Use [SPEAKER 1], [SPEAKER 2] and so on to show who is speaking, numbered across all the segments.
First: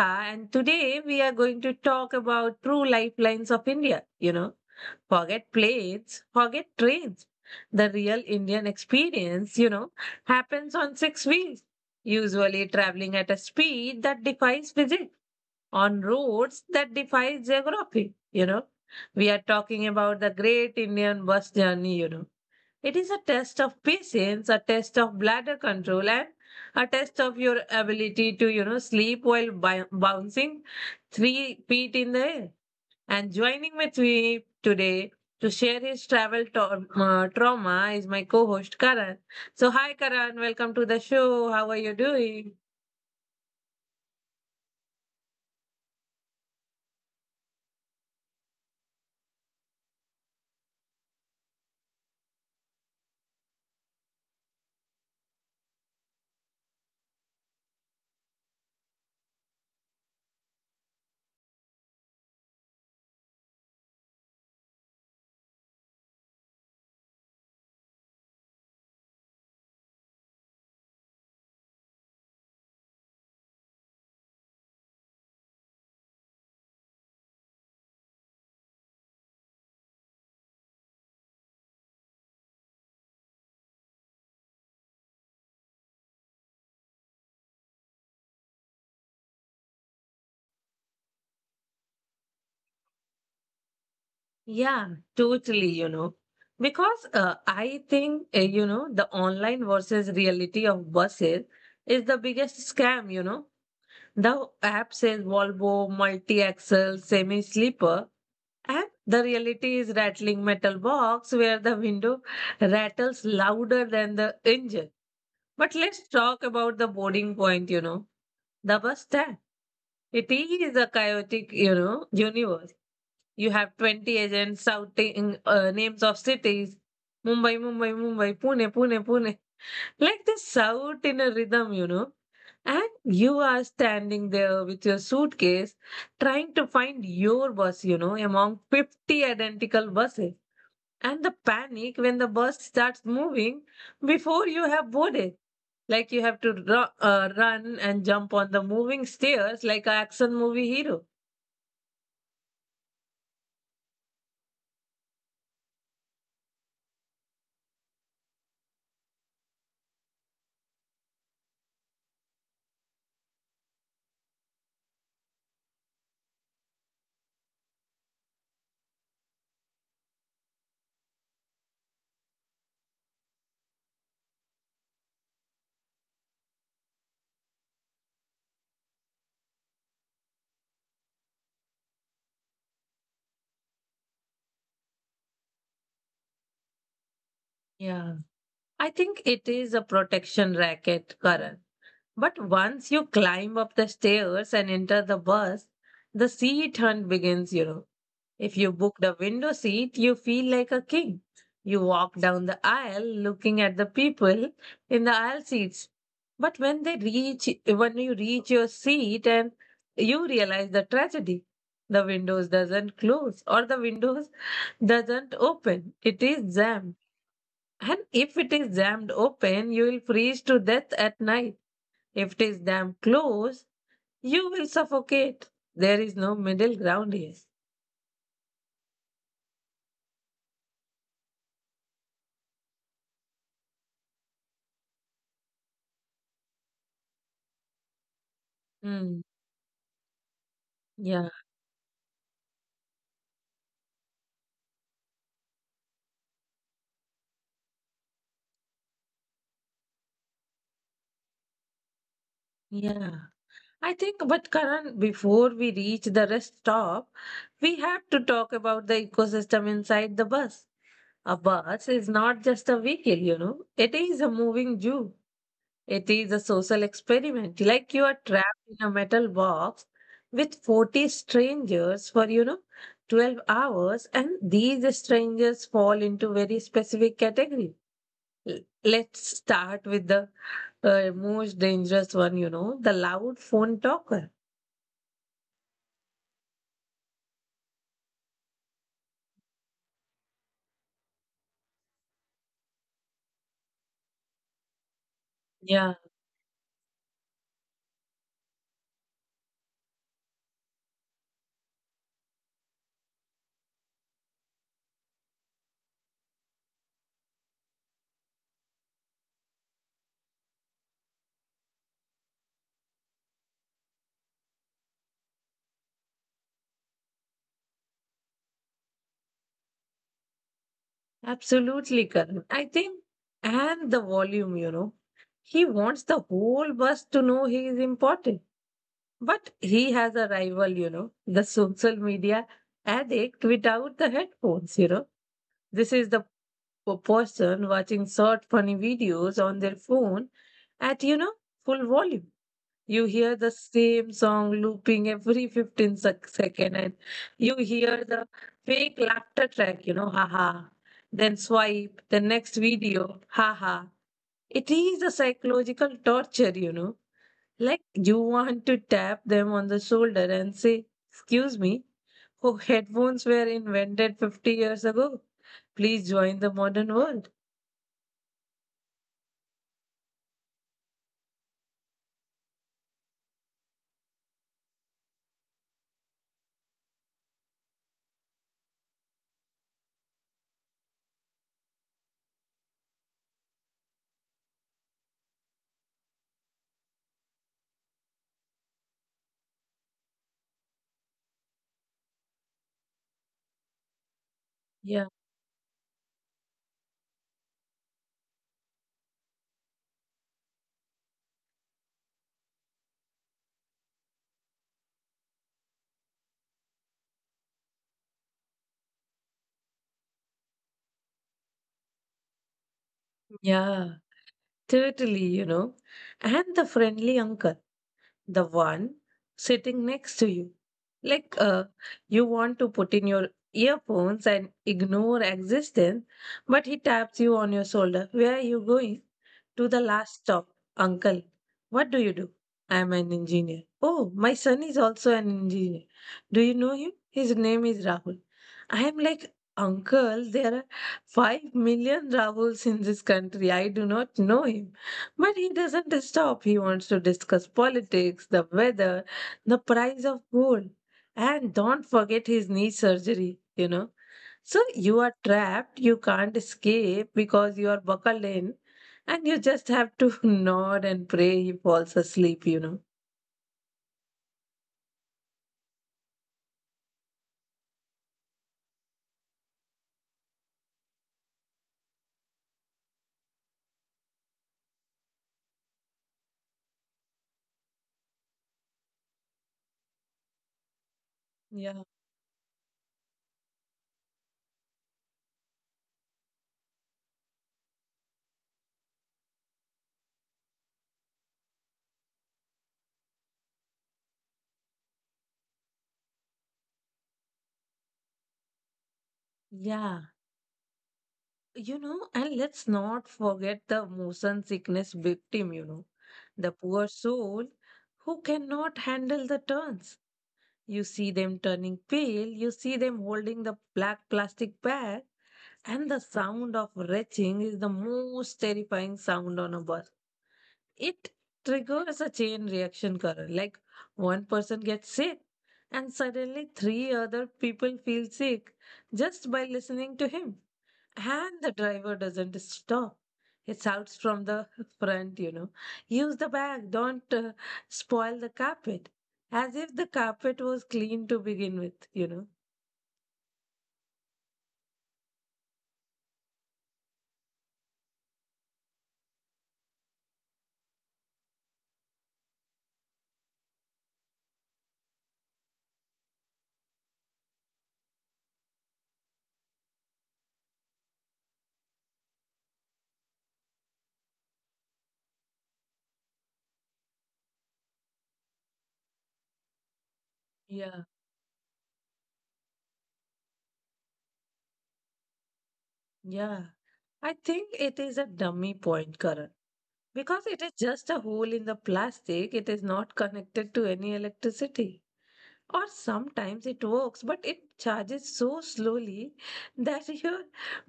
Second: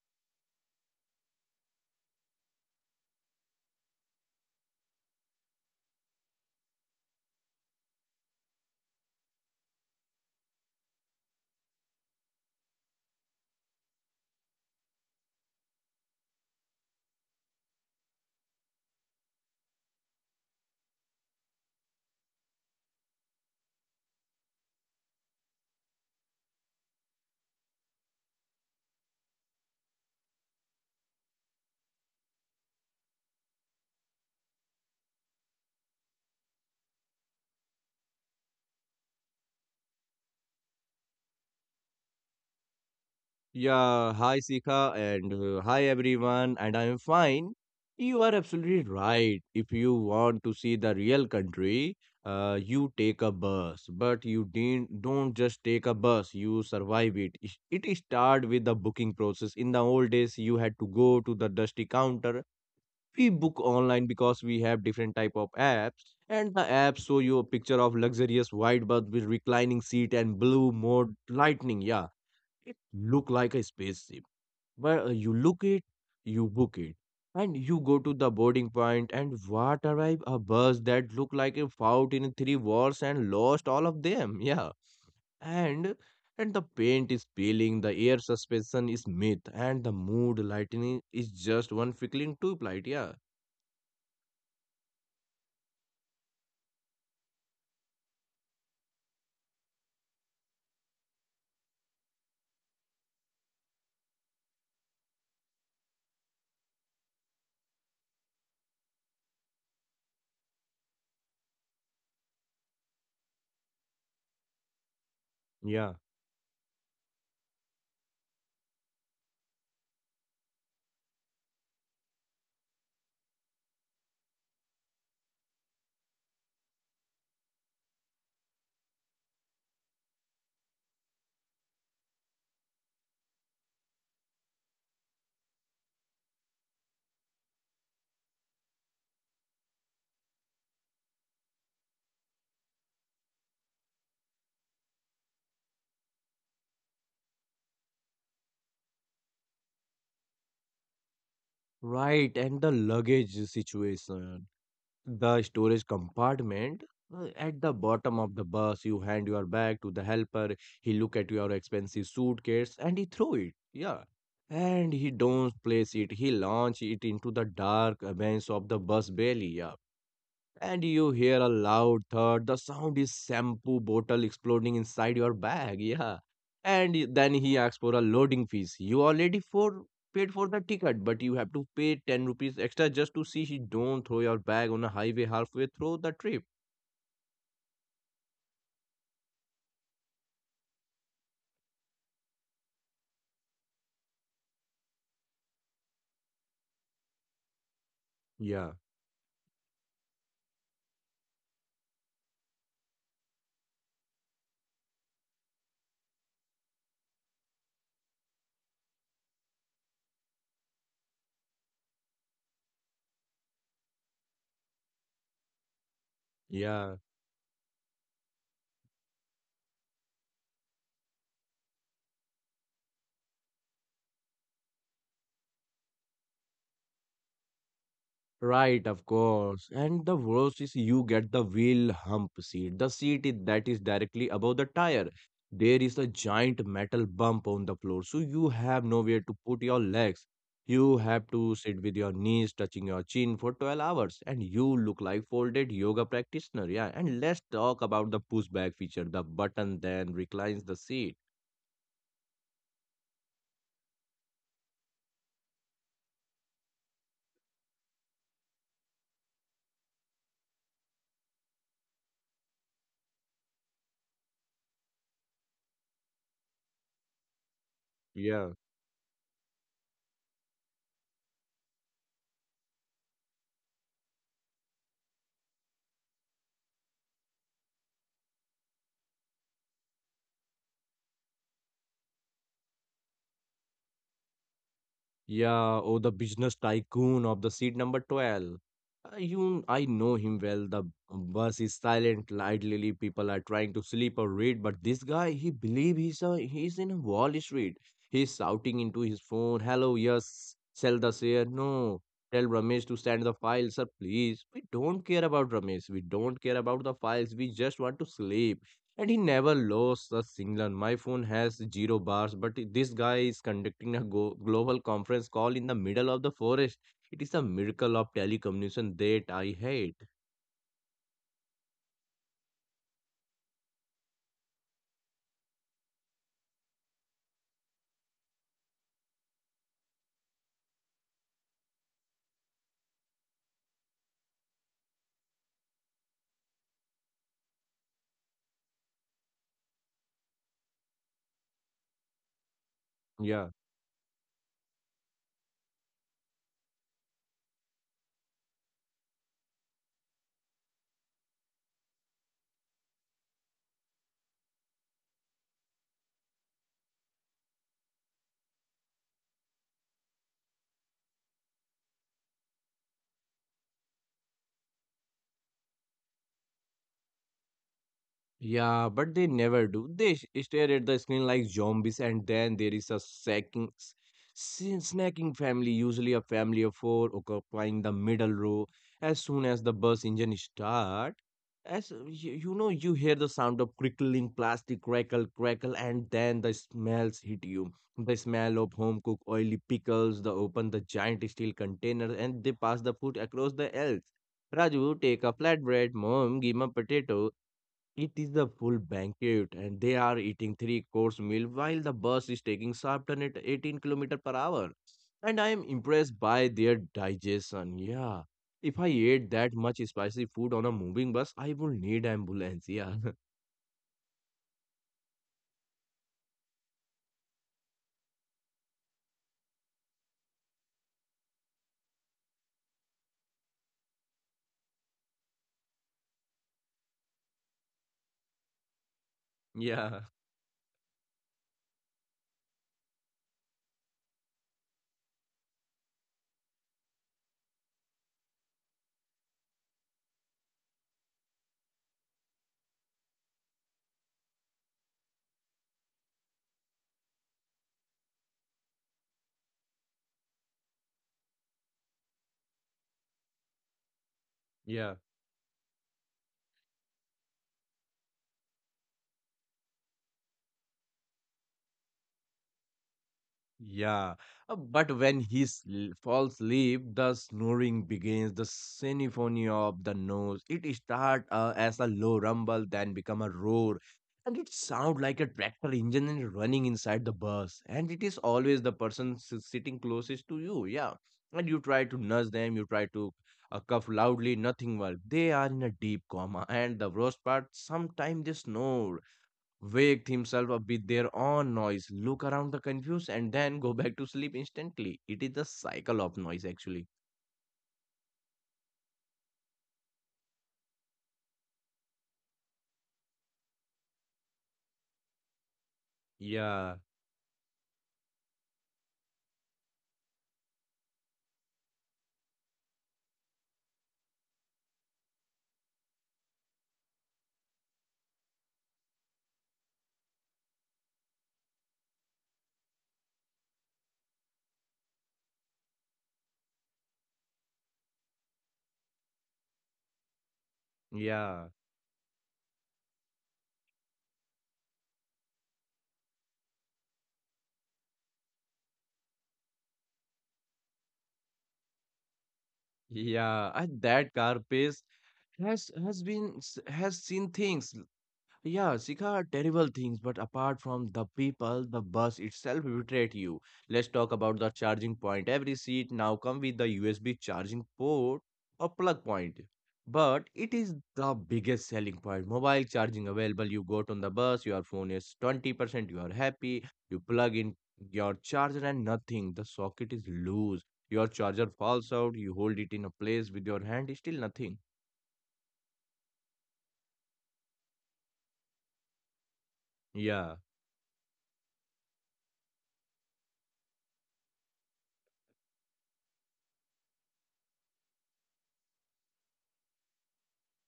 [SPEAKER 1] and today we are going to talk about true lifelines of India. Forget planes, forget trains. The real Indian experience happens on six wheels, usually traveling at a speed that defies physics, on roads that defies geography. We are talking about the great Indian bus journey. It is a test of patience, a test of bladder control, and a test of your ability to sleep while bouncing 3 feet in the air. And joining with me today to share his travel trauma is my co-host Karan. So, hi Karan, welcome to the show. How are you doing?
[SPEAKER 2] Yeah, hi Sika and hi everyone, and I'm fine. You are absolutely right. If you want to see the real country, you take a bus, but you didn't, don't just take a bus, you survive it. It start with the booking process. In the old days, you had to go to the dusty counter. We book online because we have different type of apps, and the apps show you a picture of luxurious white bus with reclining seat and blue mode lightning. Yeah, it look like a spaceship where you look it, you book it, and you go to the boarding point and what arrive a bus that look like it fought in 3 wars and lost all of them. Yeah. And and the paint is peeling, the air suspension is myth, and the mood lightning is just one flickering tube light. Yeah.
[SPEAKER 1] Yeah, totally. Because I think, the online versus reality of buses is the biggest scam. The app says Volvo multi-axle semi-sleeper, and the reality is rattling metal box where the window rattles louder than the engine. But
[SPEAKER 2] Yeah.
[SPEAKER 1] let's talk about the boarding point, the bus stand. It is a chaotic universe. You have 20 agents shouting names of cities. Mumbai, Mumbai, Mumbai, Pune, Pune, Pune. Like they shout in a rhythm. And you are standing there with your suitcase trying to find your bus among 50 identical buses. And the panic when the bus starts moving before you have boarded. Like you have to run and jump on the moving stairs like an action movie hero.
[SPEAKER 2] Right, and the luggage situation. The storage compartment, at the bottom of the bus, you hand your bag to the helper. He look at your expensive suitcase and he throw it, yeah, and he don't place it, he launch it into the dark vents of the bus belly, yeah, and you hear a loud thud. The sound is shampoo bottle exploding inside your bag. Yeah. And then he asks for a loading fees. You already for paid for the ticket, but you have to pay 10 rupees extra just to see he don't throw your bag on a highway halfway through the trip.
[SPEAKER 1] Yeah. I think it is a protection racket, Karan. But once you climb up the stairs and enter the bus, the seat hunt begins. If you
[SPEAKER 2] Yeah.
[SPEAKER 1] book the window seat, you feel like a king. You walk down the aisle looking at the people in the aisle seats. But when you reach your seat and you realize the tragedy, the windows doesn't close or the windows doesn't open. It is jammed.
[SPEAKER 2] Yeah.
[SPEAKER 1] And if it is jammed open, you will freeze to death at night. If it is jammed closed, you will suffocate. There is no middle ground here.
[SPEAKER 2] Right, of course. And the worst is you get the wheel hump seat, the seat that is directly above the tire. There is a giant metal bump on the floor, so you have
[SPEAKER 1] Hmm.
[SPEAKER 2] nowhere to put your legs. You have
[SPEAKER 1] Yeah.
[SPEAKER 2] to sit with your knees touching your chin for 12 hours, and you look like folded yoga practitioner. Yeah, and let's talk about the pushback feature, the button then reclines the seat.
[SPEAKER 1] Yeah. I think, but Karan, before we reach the rest stop, we have to talk about the ecosystem inside the bus. A bus is not just a vehicle, it is a moving zoo. It is a social experiment. Like you are
[SPEAKER 2] Yeah.
[SPEAKER 1] trapped in a metal box with 40 strangers for 12 hours, and these strangers fall into very specific category. Let's start with the most dangerous one, the loud phone talker.
[SPEAKER 2] Yeah, oh, the business tycoon of the seat number 12. I know him well. The bus is silent, idly people are trying to sleep or read, but this guy, he
[SPEAKER 1] Yeah,
[SPEAKER 2] believe he's in a Wall Street. He's shouting into his phone, "Hello, yes, sell the share. No, tell Ramesh to send the file, sir, please. We don't care about Ramesh. We don't care about the files. We just want to sleep." And he never lost a signal. My phone has zero bars, but this guy is conducting a global conference call in the middle of the forest. It is a miracle of telecommunication that I hate.
[SPEAKER 1] absolutely, Karan. I think, and the volume, he wants the whole bus to know he is important. But he has a rival, the social media addict without the headphones. This is the person watching short, funny videos on their phone at full volume. You hear the
[SPEAKER 2] Yeah.
[SPEAKER 1] same song looping every 15 second, and you hear the fake laughter track haha, then swipe the next video, haha. It is a psychological torture like you want to tap them on the shoulder and say, excuse me, oh, headphones were invented 50 years ago, please join the modern world.
[SPEAKER 2] Yeah, but they never do. They stare at the screen like zombies, and then there is a snacking, snacking family, usually a family of 4, occupying the middle row. As soon as the bus engine start, as you you hear the sound of crickling plastic crackle, crackle, and then the smells hit you. The smell of home cooked oily pickles. They open the giant steel container, and they pass the food across the aisles. Raju,
[SPEAKER 1] Yeah,
[SPEAKER 2] take a flatbread. Mom, give me a potato. It is the full banquet, and they are eating three course meal while the bus is taking Sharpton at 18 kilometer per hour. And I am impressed by their digestion. Yeah, if I ate that much spicy food on a moving bus, I would need ambulance. Yeah,
[SPEAKER 1] yeah, totally and the friendly uncle, the one sitting next to you. Like you want to put in your earphones and ignore existence, but he taps you on your shoulder. Where are you going? To the
[SPEAKER 2] yeah,
[SPEAKER 1] last stop, uncle. What do you do? I am an engineer. Oh, my son is also an engineer. Do you know him? His name is Rahul. I am like, uncle, there are 5 million Rahuls in this country. I do not know him. But he doesn't stop. He wants to discuss politics, the weather, the price of gold, and don't forget his knee surgery. So
[SPEAKER 2] yeah.
[SPEAKER 1] you are trapped, you can't escape because you are buckled in, and you just have to nod and pray he falls asleep.
[SPEAKER 2] Yeah, but when he falls asleep, the snoring begins. The symphony of the nose. It starts as a low rumble, then become a roar, and it sounds like a tractor engine and running inside the bus. And it is always the person sitting closest to you. Yeah, and you try
[SPEAKER 1] Yeah.
[SPEAKER 2] to nudge them. You try to cough loudly. Nothing works. They are in a deep coma, and the worst part, sometimes they snore waked himself up with their own noise, look around the confused, and then go back to sleep instantly. It is the cycle of noise, actually.
[SPEAKER 1] Yeah, and let's not forget the motion sickness victim, the
[SPEAKER 2] Yeah,
[SPEAKER 1] poor soul who cannot handle the turns. You see them turning pale, you see them holding the black plastic bag, and the sound of retching is the most terrifying sound on a bus. It triggers a chain reaction, Karan. Like one person gets sick, and suddenly three other people feel sick just by listening to him. And
[SPEAKER 2] yeah.
[SPEAKER 1] the driver doesn't stop. He shouts from the front, use the bag, don't spoil the carpet. As if the carpet was clean to begin with.
[SPEAKER 2] Yeah, and that car pace has has seen things. Yeah, Sika, are terrible things, but apart from the people, the bus itself betrayed you. Let's talk about the charging point. Every seat now come with the USB charging port or plug point. But it is the biggest selling point. Mobile charging available. You got on the bus, your phone is 20%, you are happy, you plug in your charger and nothing. The socket is loose.
[SPEAKER 1] Yeah,
[SPEAKER 2] Your charger falls out, you hold it in a place with your hand, still nothing.
[SPEAKER 1] yeah. I think it is a dummy point, Karan, because
[SPEAKER 2] Yeah,
[SPEAKER 1] it is just a hole in the plastic. It is not connected to any electricity. Or sometimes it works, but it charges so slowly that your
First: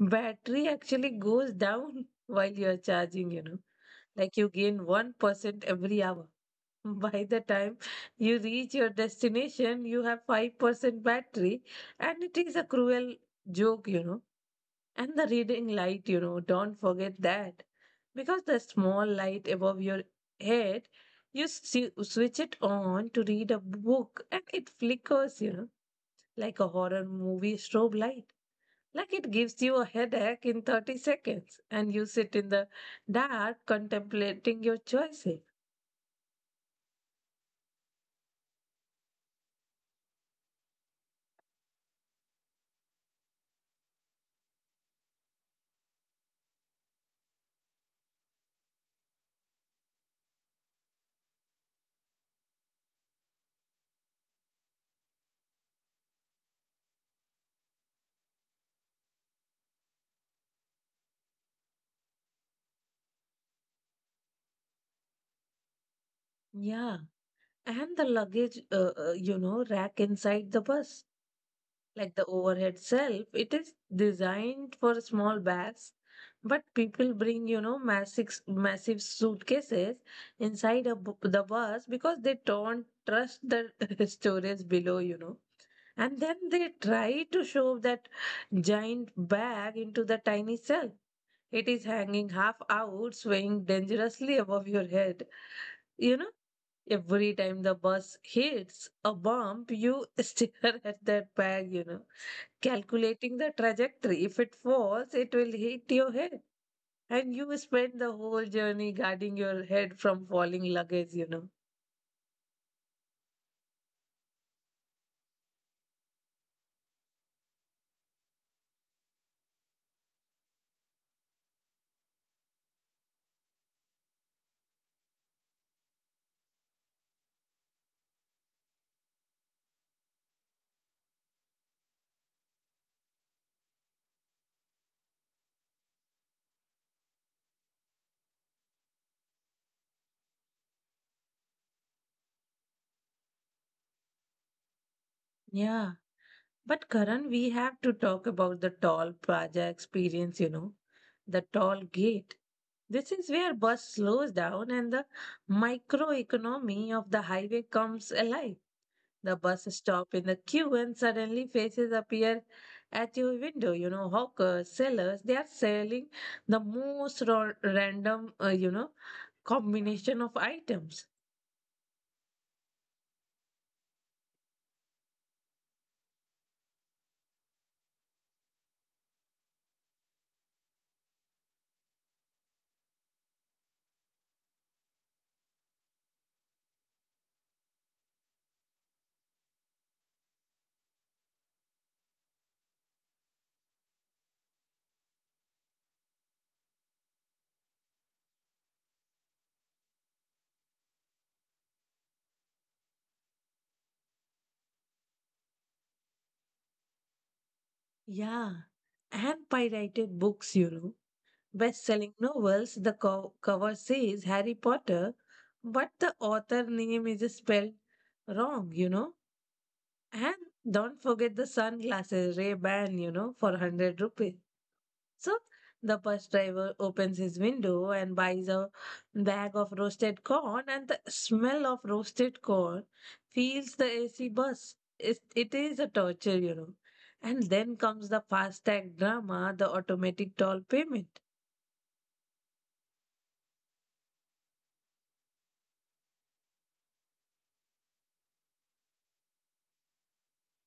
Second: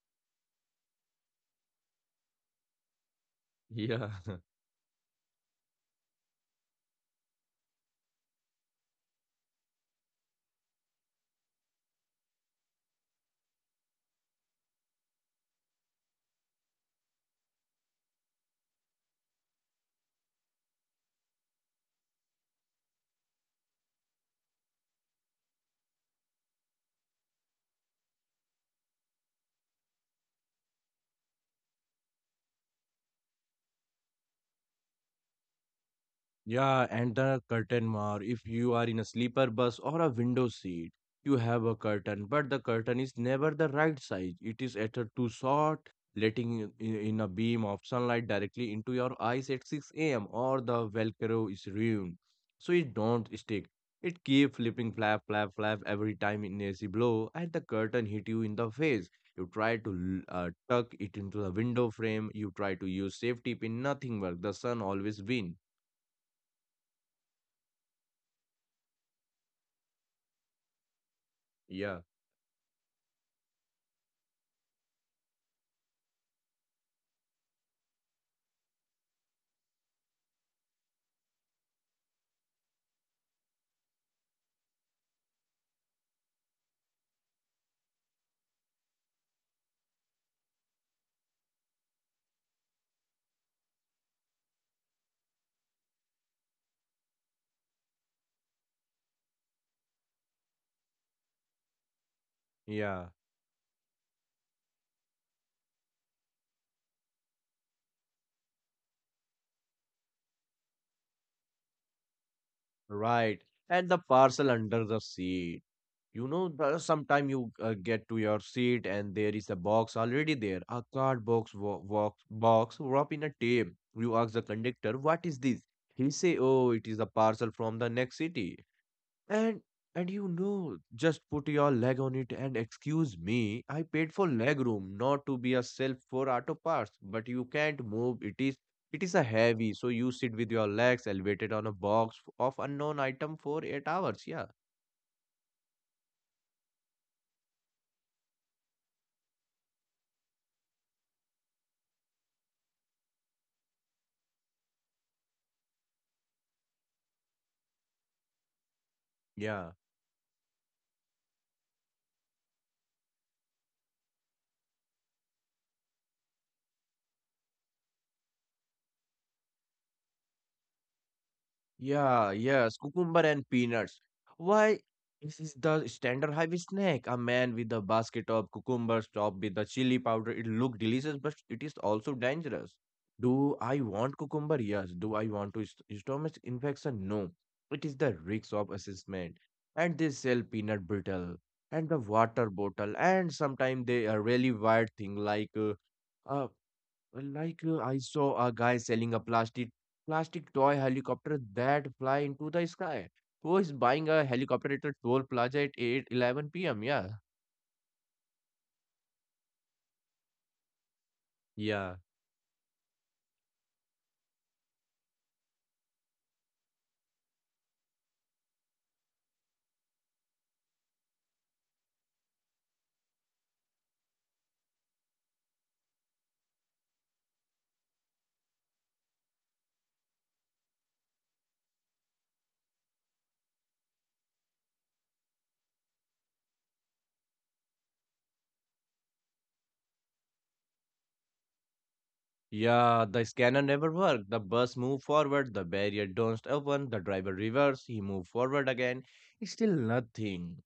[SPEAKER 1] battery actually goes down while you are charging. Like
[SPEAKER 2] yeah.
[SPEAKER 1] you gain 1% every hour. By the time you reach your destination, you have 5% battery, and it is a cruel joke. And the reading light, don't forget that. Because the small light above your head, you switch it on to read a book and it flickers, like a horror movie strobe light. Like it gives you a headache in 30 seconds, and you sit in the dark contemplating your choices.
[SPEAKER 2] Yeah, and the curtain more. If you are in a sleeper bus or a window seat, you have a curtain, but the curtain is never the right size. It is at a too short, letting in a beam of sunlight directly into your eyes at 6 a.m. or the Velcro is ruined. So it don't stick. It keep flipping flap, flap, flap every time in AC blow, and the curtain hit you in the face. You try to tuck it into the window frame. You try to use safety pin. Nothing work. The sun always win.
[SPEAKER 1] Yeah, and the luggage rack inside the bus,
[SPEAKER 2] Yeah.
[SPEAKER 1] like the overhead shelf, it is designed for small bags, but people bring, massive, massive suitcases inside the bus because they don't trust the storage below. And then they try to shove that giant bag into the tiny cell. It is hanging half out, swaying dangerously above your head. You know? Every time the bus hits a bump, you stare at that bag,
[SPEAKER 2] Yeah,
[SPEAKER 1] calculating the trajectory. If it falls, it will hit your head. And you spend the whole journey guarding your head from falling luggage.
[SPEAKER 2] right. And the parcel under the seat. You know, sometime you get to your seat and there is a box already there, a card box, box wrapped in a tape. You ask the conductor, "What is this?" He say, "Oh, it is a parcel from the next city." And and you know, just put your leg on it and excuse me, I paid for leg room, not to be a self for auto parts, but you can't move. It is a heavy, so you sit with your legs elevated on a box of unknown item for 8 hours. Yeah.
[SPEAKER 1] Yeah. But Karan, we have to talk about the tall Praja experience, the tall gate. This is where bus slows down and the microeconomy of the highway comes alive. The bus
[SPEAKER 2] Yeah.
[SPEAKER 1] stop in the queue and suddenly faces appear at your window. Hawkers, sellers, they are selling the most random, combination of items.
[SPEAKER 2] Yeah, yes, cucumber and peanuts. Why? This is the standard highway snack. A man with a basket of cucumbers topped with the chili powder. It looked delicious, but it is also dangerous. Do I want cucumber? Yes. Do I want to stomach infection? No. It is the risk of assessment. And they sell peanut brittle and the water bottle and sometimes they a really weird thing like uh, like I saw a guy selling a plastic toy helicopter that fly into the sky. Who is buying a helicopter at a toll plaza at 8 p.m.? Yeah.
[SPEAKER 1] Yeah. And pirated books. Best
[SPEAKER 2] Yeah.
[SPEAKER 1] selling novels, the cover says Harry Potter, but the author name is spelled wrong. And don't forget the sunglasses, Ray Ban, for 100 rupees. So the bus driver opens his window and buys a bag of roasted corn, and the smell of roasted corn fills the AC bus. It is a torture. And then comes the fast tag drama, the automatic toll payment.
[SPEAKER 2] Yeah, the scanner never worked. The bus moved forward, the barrier don't open, the driver reversed, he moved forward again. It's still nothing.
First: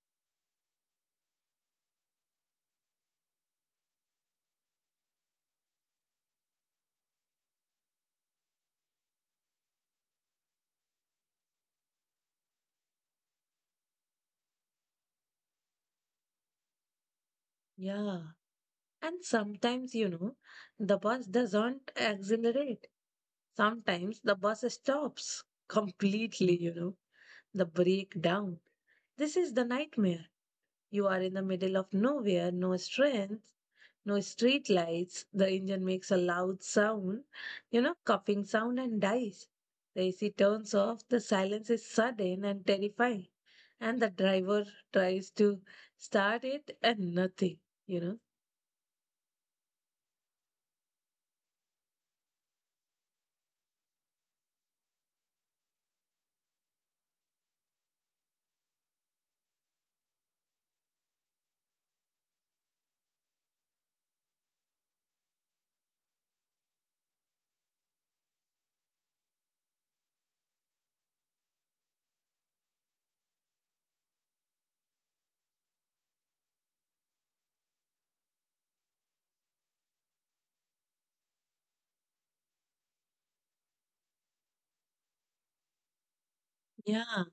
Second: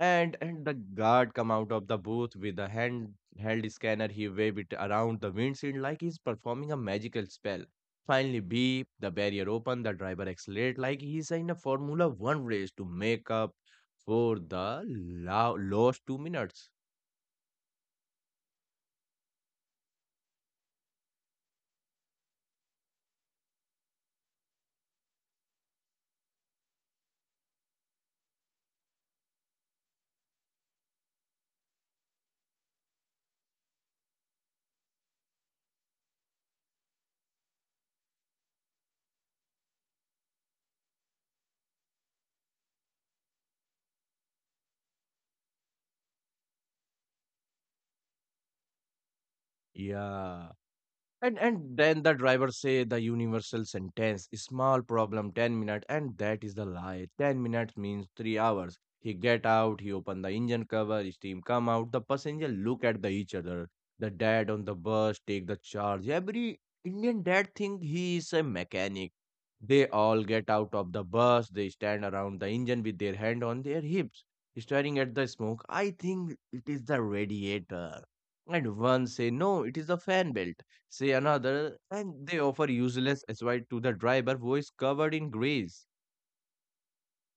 [SPEAKER 2] And the guard come out of the booth with a hand held scanner. He waved it around the windshield like he's performing a magical spell. Finally, beep, the barrier open, the driver accelerate like he's in a Formula One race to make up for the lost 2 minutes.
[SPEAKER 1] Yeah. And sometimes, the bus doesn't accelerate. Sometimes the bus stops completely, the breakdown. This is the nightmare. You are in the middle of nowhere, no strength, no street lights. The engine makes a loud sound, coughing sound and dies. The AC turns off, the silence is sudden and terrifying. And the driver tries to start it and nothing, you know.
[SPEAKER 2] Yeah. And then the driver say the universal sentence, small problem, 10 minutes, and that is the lie. 10 minutes means 3 hours. He get out, he open the engine cover, steam come out, the passenger look at the each other. The dad on the bus take the charge. Every Indian dad think he is a mechanic. They all get out of the bus, they stand around the engine with their hand on their hips, staring at the smoke. I think it is the radiator. And one say, no, it is the fan belt say another, and they offer useless aside to the driver who is covered in grease.
[SPEAKER 1] Yeah,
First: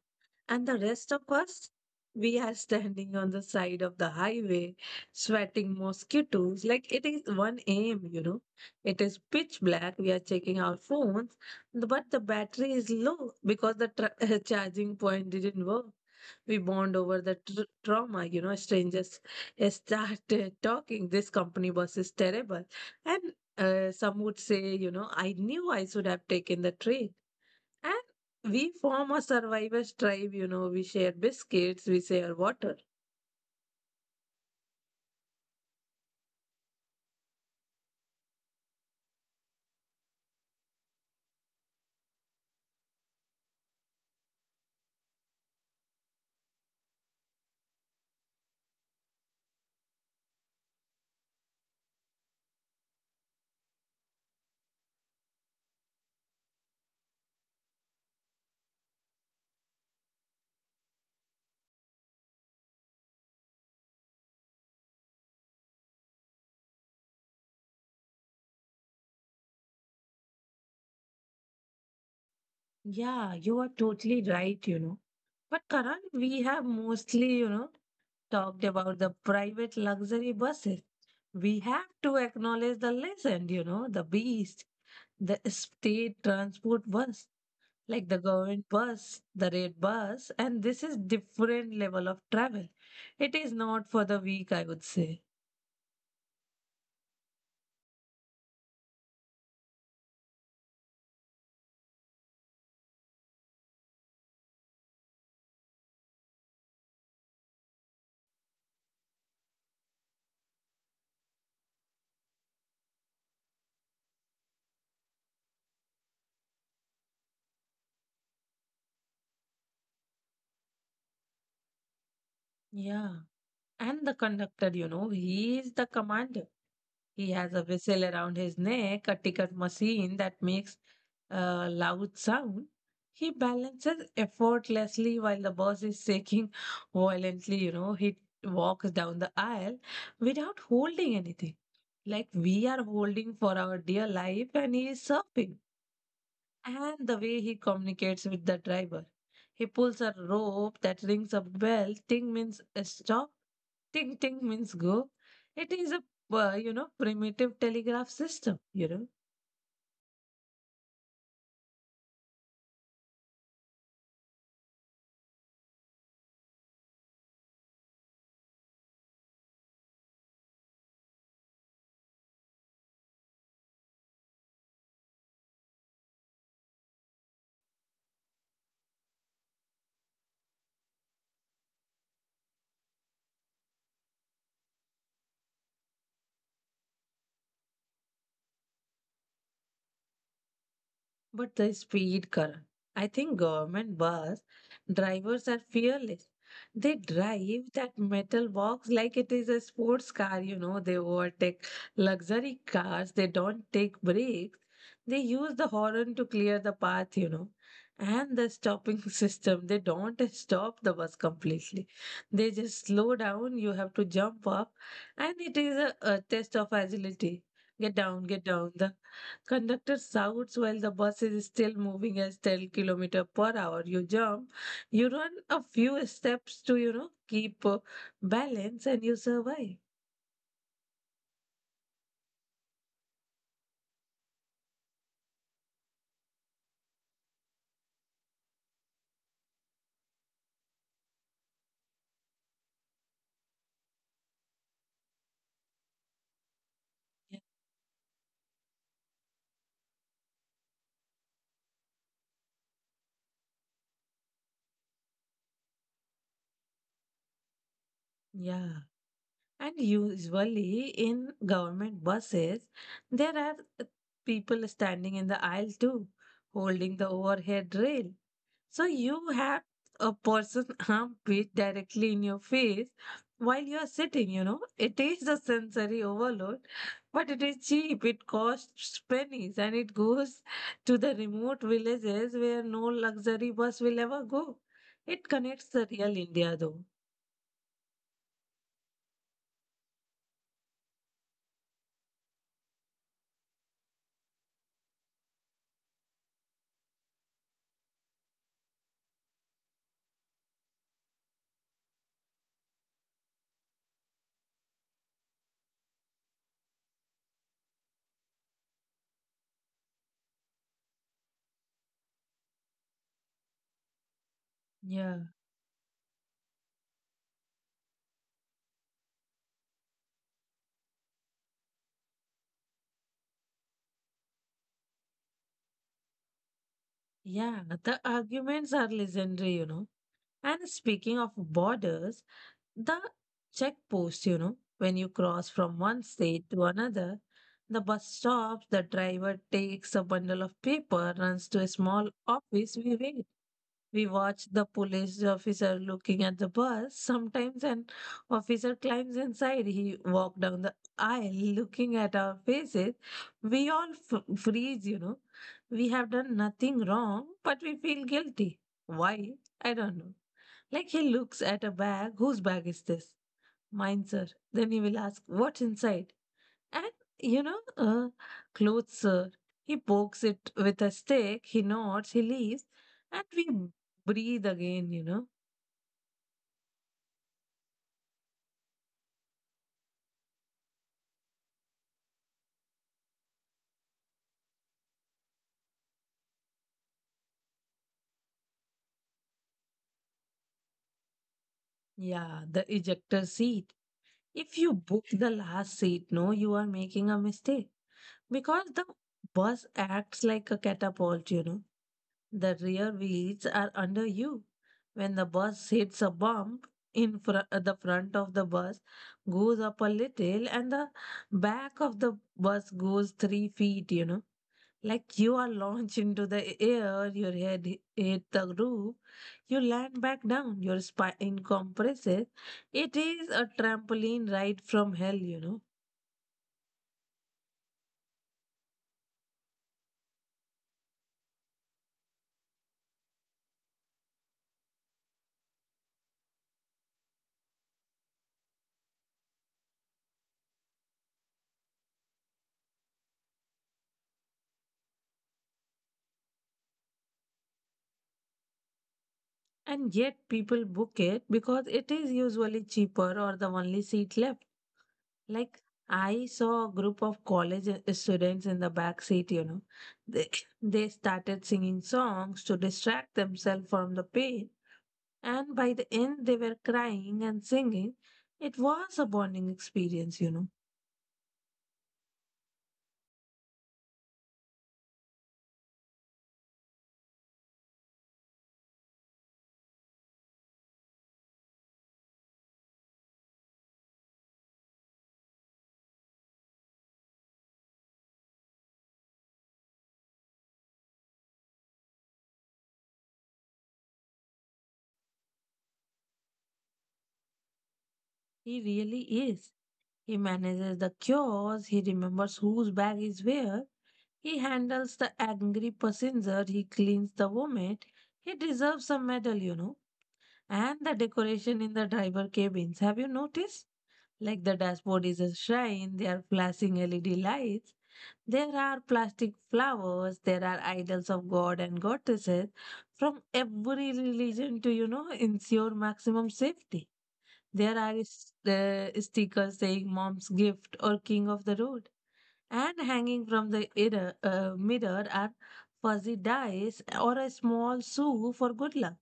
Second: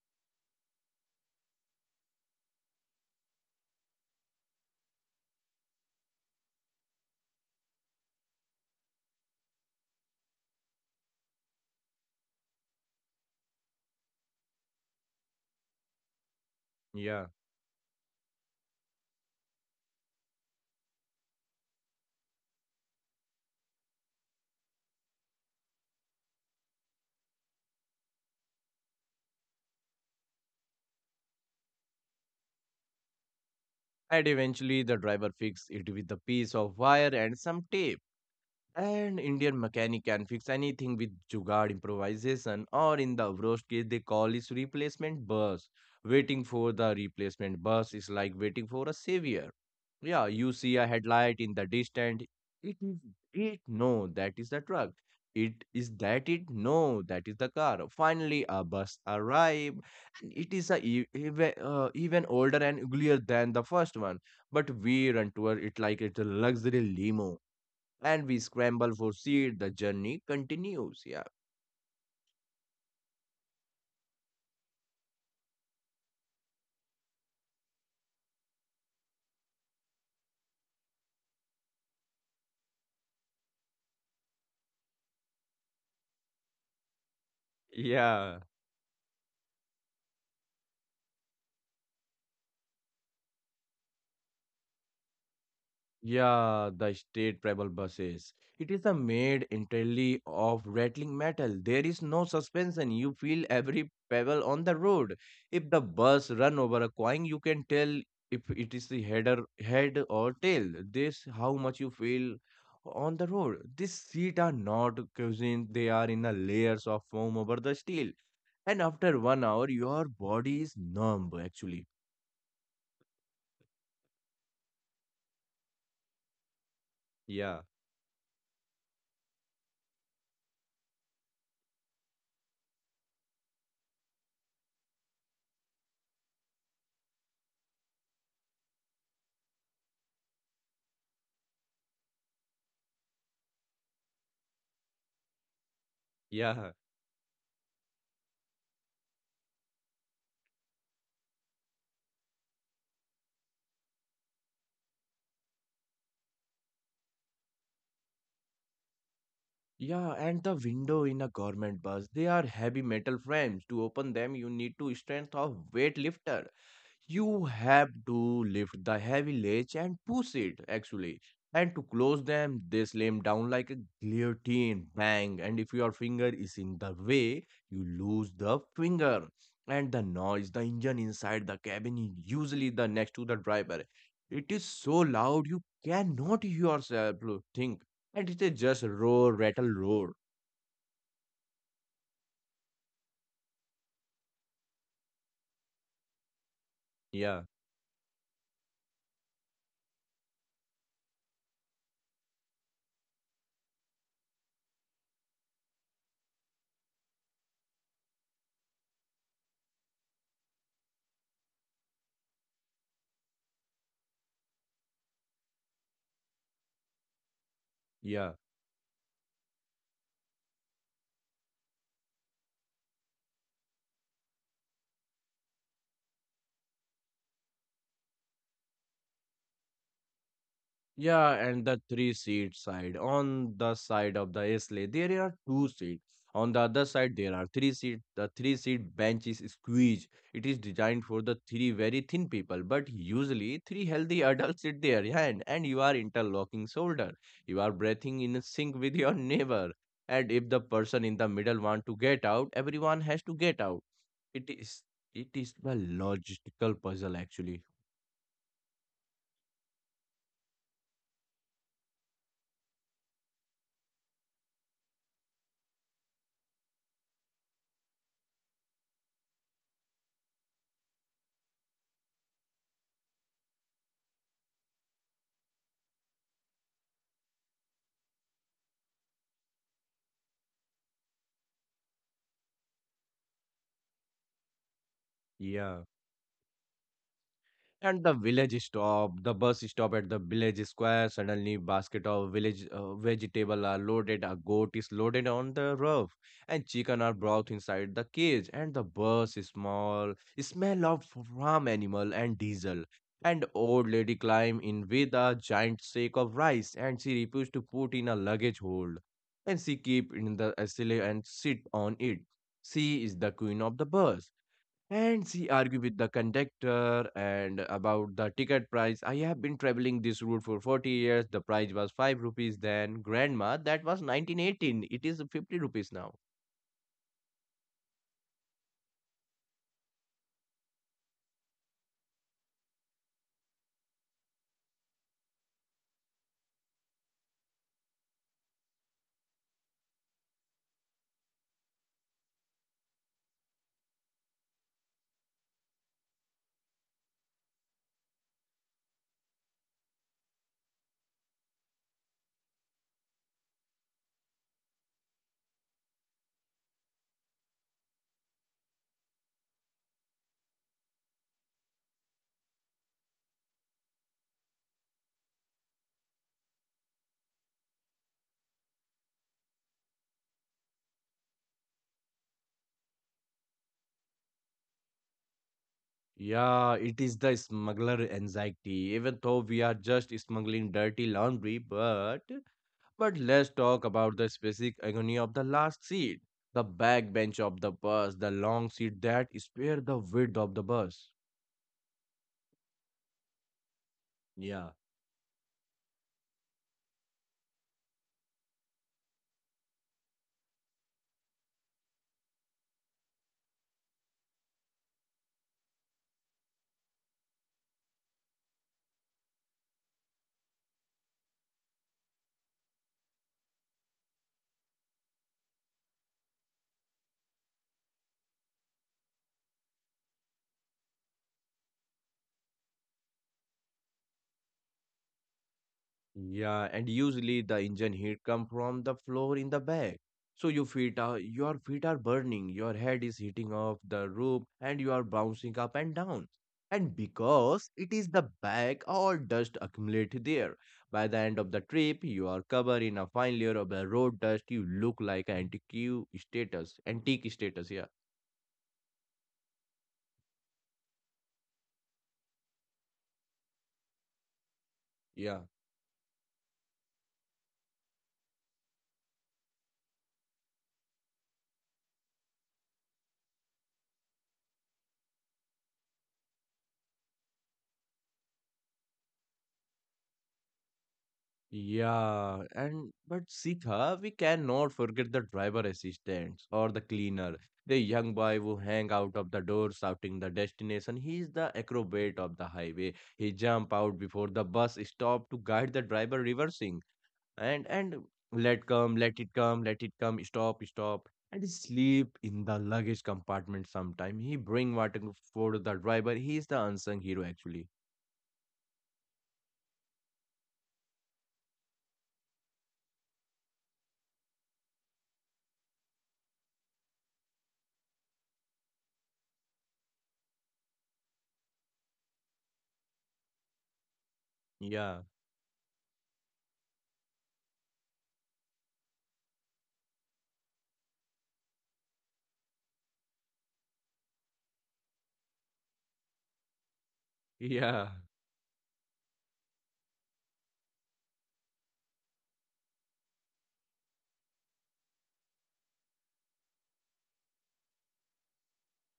[SPEAKER 1] and the rest of us, we are standing on the side of the highway, sweating mosquitoes. Like it is 1 a.m.. It is pitch black. We are checking our phones, but the battery is low because the charging point didn't work. We bond over
[SPEAKER 2] Yeah.
[SPEAKER 1] the trauma. Strangers started talking. This company bus is terrible. And some would say, I knew I should have taken the train, and we form a survivors tribe. We share biscuits, we share water.
[SPEAKER 2] And eventually, the driver fixes it with a piece of wire and some tape. And Indian mechanic can fix anything with jugaad improvisation, or in the worst case, they call it replacement bus. Waiting for the replacement bus is like waiting for a savior. Yeah, you see a headlight in the distance. It is it. No, that is the truck. It is that it. No, that is the car. Finally, a bus arrive, and it is a even older and uglier than the first one. But we run to it like it's a luxury limo and we scramble for seat. The journey continues. Yeah.
[SPEAKER 1] Yeah, you are totally right. But Karan, we have mostly, talked about the private luxury buses. We have to acknowledge the legend, the beast, the state transport bus, like the
[SPEAKER 2] Yeah.
[SPEAKER 1] government bus, the red bus, and this is different level of travel. It is not for the weak, I would say.
[SPEAKER 2] Yeah, the state travel buses. It is a made entirely of rattling metal. There is no suspension. You feel every pebble on the road. If the bus run over a coin, you can tell if it is the head or tail. This how much you feel on the road. These seats are not cushioned. They are in a layers of foam over the steel. And after 1 hour, your body is numb actually.
[SPEAKER 1] Yeah. And the conductor, he is the commander. He has
[SPEAKER 2] Yeah,
[SPEAKER 1] a whistle around his neck, a ticket machine that makes a loud sound. He balances effortlessly while the boss is shaking violently. He walks down the aisle without holding anything. Like we are holding for our dear life, and he is surfing.
[SPEAKER 2] yeah.
[SPEAKER 1] And the way he communicates with the driver. He pulls a rope that rings a bell. Thing means stop. Ting ting means go. It is a primitive telegraph system.
[SPEAKER 2] Yeah, and the window in a government bus, they are heavy metal frames. To open them, you need to strength of weightlifter. You have to lift the heavy ledge and push it actually, and to close them they slam down like a guillotine. Bang! And if your finger is in the way, you lose the finger. And the noise, the engine inside the cabin is usually the next to the driver. It is so loud you cannot yourself think. And it is just roar, rattle, roar.
[SPEAKER 1] But the speed car. I think government bus drivers are fearless. They
[SPEAKER 2] yeah
[SPEAKER 1] drive that metal box like it is a sports car. They overtake luxury cars. They don't take breaks. They use the horn to clear the path, you know. And the stopping system. They don't stop the bus completely. They just slow down. You have to jump up. And it is a test of agility. Get down,
[SPEAKER 2] yeah
[SPEAKER 1] get down. The conductor shouts while the bus is still moving at 10 kilometer per hour. You jump, you run a few steps to, keep balance and you survive.
[SPEAKER 2] Yeah, and the three-seat side. On the side of the Islay, there are two seats. On the other side, there are three seat. The three-seat bench is squeezed. It is designed for the three very thin people, but usually three healthy adults sit there, yeah, and you are interlocking shoulder.
[SPEAKER 1] Yeah.
[SPEAKER 2] You are breathing in sync with your neighbor. And if the person in the middle want to get out, everyone has to get out. It is it is a logistical puzzle actually.
[SPEAKER 1] Yeah. And usually in government buses, there are people standing in the aisle too, holding the overhead rail. So you have a person arm beat directly in your face while you are sitting, you know. It is a sensory overload, but it is cheap. It costs pennies and it goes to the remote villages where no luxury bus will ever go. It connects
[SPEAKER 2] Yeah.
[SPEAKER 1] the real India though.
[SPEAKER 2] And the village stop, the bus stop at the village square. Suddenly, basket of village vegetable are loaded. A goat is loaded on the roof, and chicken are brought inside the cage. And the bus is small, smell of farm animal and diesel. And old lady climb in with a giant sack of rice, and she refused to put in a luggage hold, and she keep in the SLA and sit on it. She is the queen of the bus,
[SPEAKER 1] Yeah.
[SPEAKER 2] and she argued with the conductor and about the ticket price. I have been traveling this route for 40 years. The price was 5 rupees then. Grandma, that was 1918. It is 50 rupees now.
[SPEAKER 1] Yeah, the arguments are legendary, you know. And speaking of borders, the checkpost, you know, when you cross from one state to another, the bus stops, the driver takes a bundle of paper, runs to a small office, we wait. We watch the police officer looking at the bus. Sometimes an officer climbs inside. He walks down the aisle looking at our faces. We all freeze, you know. We have done nothing wrong, but we feel guilty. Why? I don't know. Like he looks at a bag. Whose bag is this? Mine, sir. Then he will ask, what's inside? And, you know, uh, clothes, sir. He pokes it with a stick, he nods, he leaves, and we breathe again, you know.
[SPEAKER 2] Yeah, it is the smuggler anxiety. Even though we are just smuggling dirty laundry, but let's talk about the specific agony of the last seat. The back bench of the bus, the long seat that spare the width of the bus.
[SPEAKER 1] Yeah, the ejector seat. If
[SPEAKER 2] Yeah.
[SPEAKER 1] you book the last seat, no, you are making a mistake, because the bus acts like a catapult, you know. The rear wheels are under you. When the bus hits a bump, the front of the bus goes up a little and the back of the bus goes 3 feet, you know. Like you are launched into the air, your head hit the roof, you land back down, your spine compresses. It is a trampoline ride from hell, you know.
[SPEAKER 2] Yeah, and usually the engine heat come from the floor in the back. So your feet are burning, your head is hitting off the roof, and you are bouncing up and down. And because it is the back, all dust accumulate there. By the end of the trip, you are covered in a fine layer of the road dust. You look like an antique status, antique status. Yeah,
[SPEAKER 1] And yet people book it because it is usually cheaper or the only seat left.
[SPEAKER 2] yeah.
[SPEAKER 1] Like I saw a group of college students in the back seat, you know. They, they started singing songs to distract themselves from the pain, and by the end, they were crying and singing. It was a bonding experience, you know.
[SPEAKER 2] Yeah, and but Sika, we cannot forget the driver assistants or the cleaner, the young boy who hang out of the door shouting the destination. He is the acrobat of the highway. He jump out before the bus stop to guide the driver reversing, and let come, let it come, let it come, stop, stop. And he sleep in the luggage compartment sometime. He bring water for the driver. He is the unsung hero actually.
[SPEAKER 1] He really is. He manages the cures, he remembers whose bag is where. He handles the angry passenger, he cleans the vomit. He deserves a medal, you know. And the decoration in the driver cabins. Have you noticed? Like the
[SPEAKER 2] Yeah,
[SPEAKER 1] dashboard is a shrine, there are flashing LED lights, there are plastic flowers, there are idols of god and goddesses from every religion to, you know, ensure maximum safety. There
[SPEAKER 2] yeah.
[SPEAKER 1] are stickers saying mom's gift or king of the road, and hanging from the inner, mirror are fuzzy dice or a small shoe for good luck.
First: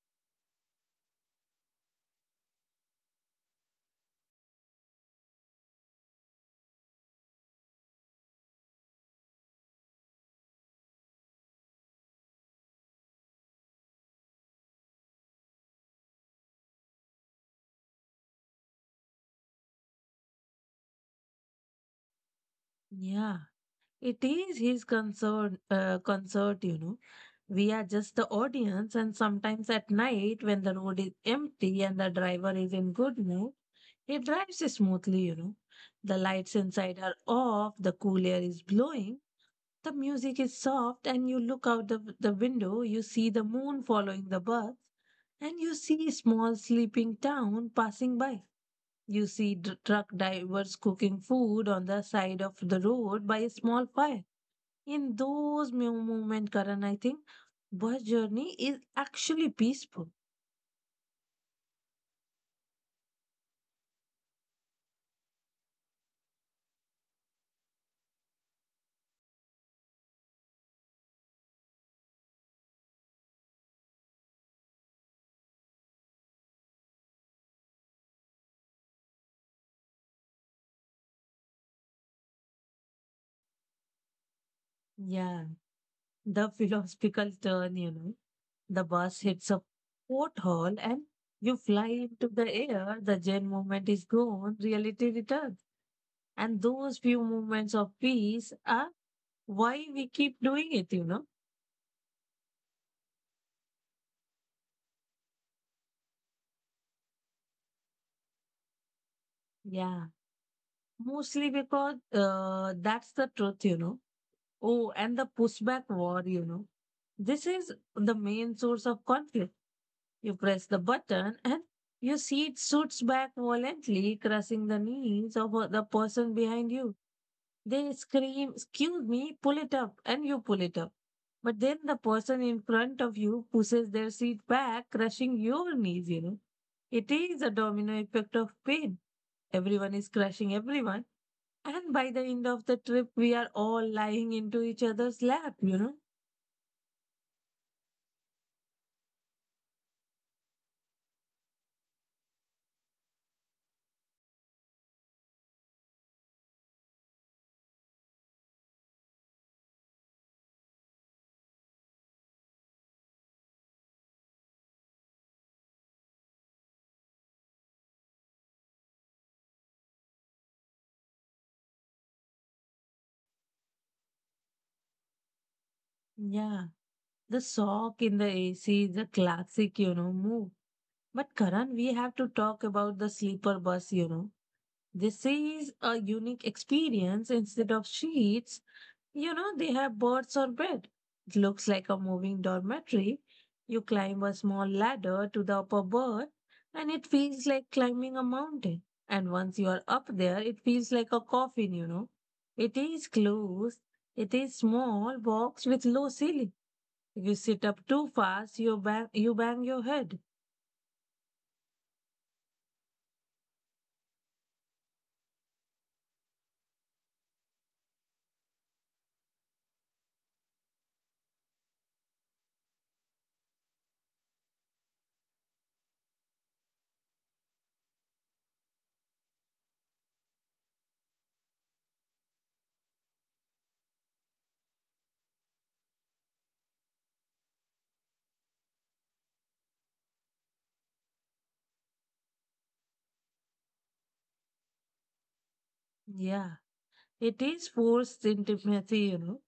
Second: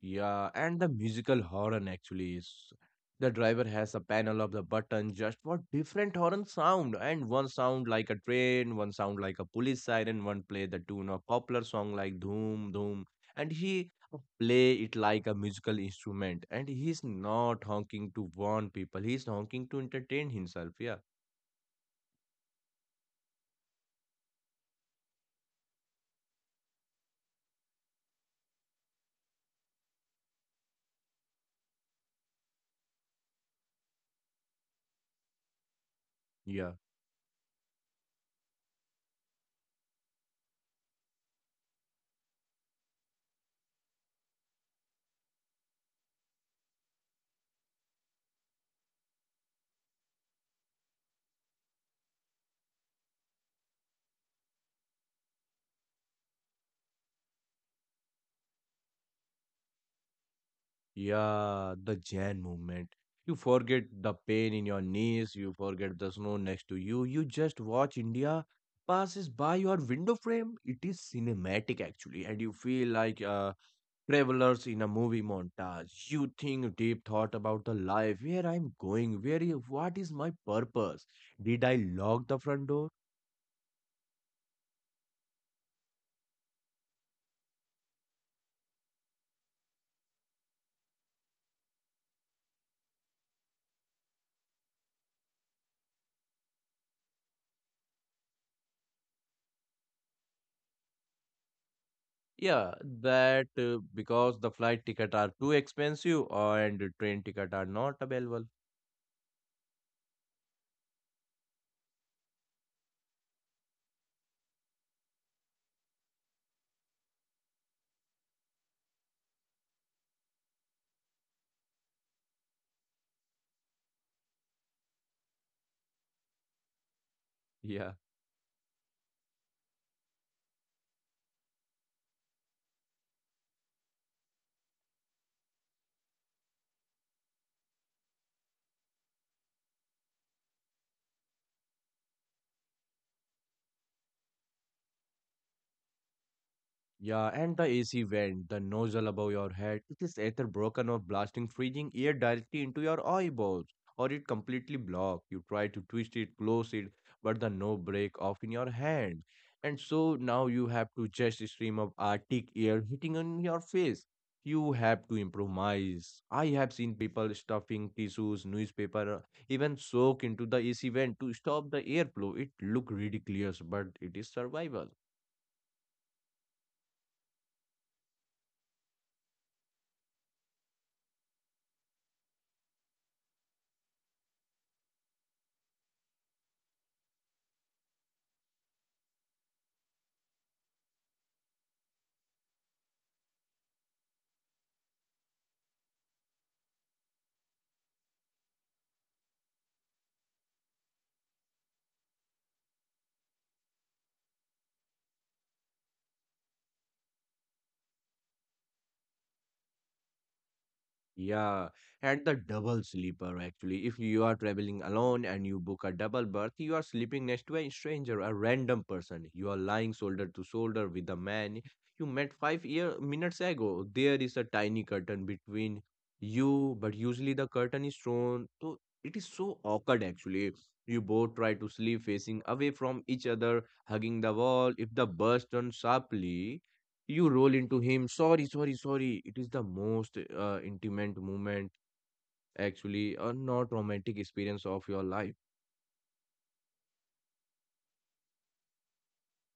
[SPEAKER 2] Yeah, and the musical horn actually is. The driver has a panel of the button just for different horn sound, and one sound like a train, one sound like a police siren, one play the tune of popular song like Dhoom Dhoom, and he play it like a musical instrument. And he's not honking to warn people; he's honking to entertain himself. Yeah,
[SPEAKER 1] Yeah, it is his concert, you know. We are just the audience, and sometimes at night when the road is empty and the driver is in good mood, he drives smoothly, you know. The lights
[SPEAKER 2] yeah.
[SPEAKER 1] inside are off, the cool air is blowing, the music is soft, and you look out the window, you see the moon following the birds, and you see small sleeping town passing by. You see truck drivers cooking food on the side of the road by a small fire. In those moment, Karan, I think bus journey is actually peaceful.
[SPEAKER 2] Yeah, the Jan movement. You forget the pain in your knees, you forget the snow next to you, you just watch India passes by your window frame. It is cinematic actually, and you feel like travelers in a movie montage. You think deep thought about the life. Where I'm going, where what is my purpose? Did I lock the front door?
[SPEAKER 1] Yeah, the philosophical turn, you know. The bus hits a porthole and you fly into the air. The Zen moment is gone. Reality returns. And those few moments of peace are why we keep doing it, you know?
[SPEAKER 2] Yeah, that because the flight ticket are too expensive and train ticket are not available.
[SPEAKER 1] Yeah. Mostly because that's the truth, you know? Oh, and the pushback war, you know? This is the main source of conflict. You press the button and your seat shoots back violently, crushing the knees of the person behind you.
[SPEAKER 2] Yeah.
[SPEAKER 1] They scream, excuse me, pull it up, and you pull it up. But then the person in front of you pushes their seat back, crushing your knees, you know. It is a domino effect of pain. Everyone is crushing everyone. And by the end of the trip, we are all lying into each other's lap, you know.
[SPEAKER 2] Yeah, and the AC vent, the nozzle above your head, it is either broken or blasting freezing air directly into your eyeballs, or it completely blocked. You try to twist it, close it, but the knob break off in your hand. And so now you have to just stream of Arctic air hitting on your face. You have to improvise. I have seen people stuffing tissues, newspaper, even soak into the AC vent to stop the airflow. It look ridiculous, but it is survival.
[SPEAKER 1] Yeah. The sock in the AC is a classic, you know, move. But Karan, we have to talk about the sleeper bus, you know. This is a unique experience. Instead of sheets, you know, they have birds on bed. It looks like a moving dormitory. You climb a small ladder to the upper berth, and it feels like climbing a mountain. And once you are up there, it feels like a coffin, you know. It is closed. It is small box with low ceiling. If you sit up too fast, you bang your head.
[SPEAKER 2] Yeah, and the double sleeper actually. If you are traveling alone and you book a double berth, you are sleeping next to a stranger, a random person. You are lying shoulder to shoulder with a man you met 5 year minutes ago. There is a tiny curtain between you, but usually the curtain is thrown. So it is so awkward actually. You both try to sleep facing away from each other, hugging the wall. If the bus turns sharply, you roll into him. Sorry, sorry, sorry. It is the most intimate moment, actually, a not romantic experience of your life.
[SPEAKER 1] Yeah. It is forced intimacy, you know.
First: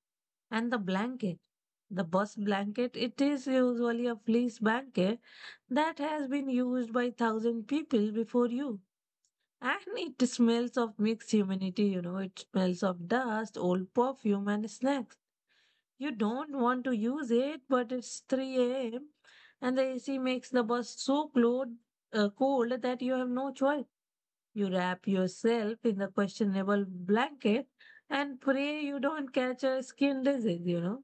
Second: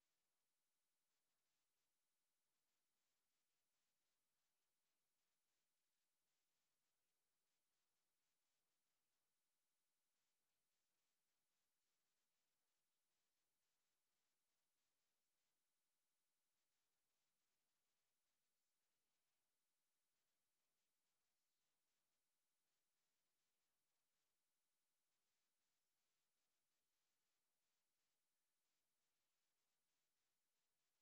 [SPEAKER 1] And the blanket, the bus blanket, it is usually a fleece blanket that has been used by thousand people before you. And it smells of mixed humanity, you know, it smells of dust, old perfume, and snacks. You don't want to use it, but it's 3 a.m. and the AC makes the bus so cold that you have no choice. You wrap yourself in the questionable blanket and pray you don't catch a skin disease, you know.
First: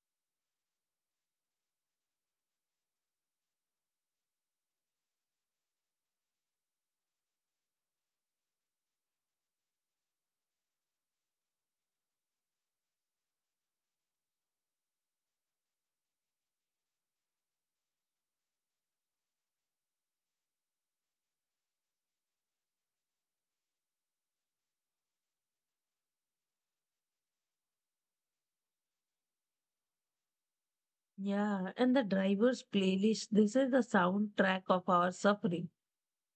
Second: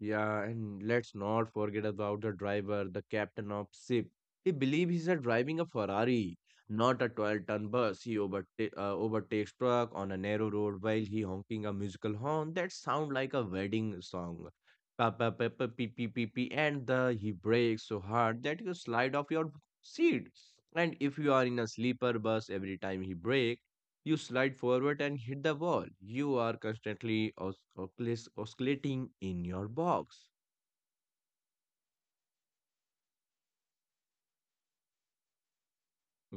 [SPEAKER 2] Yeah, and let's not forget about the driver, the captain of ship. He believes he's a driving a Ferrari, not a 12-ton bus. He overtakes truck on a narrow road while he honking a musical horn that sound like a wedding song. Pa pa pa pa, pee pee pee pee, and the he brakes so hard that you slide off your seat. And if you are in a sleeper bus, every time he brake, you slide forward and hit the wall. You are constantly oscillating in your box.
[SPEAKER 1] Yeah, and the driver's playlist, this is the soundtrack of our suffering.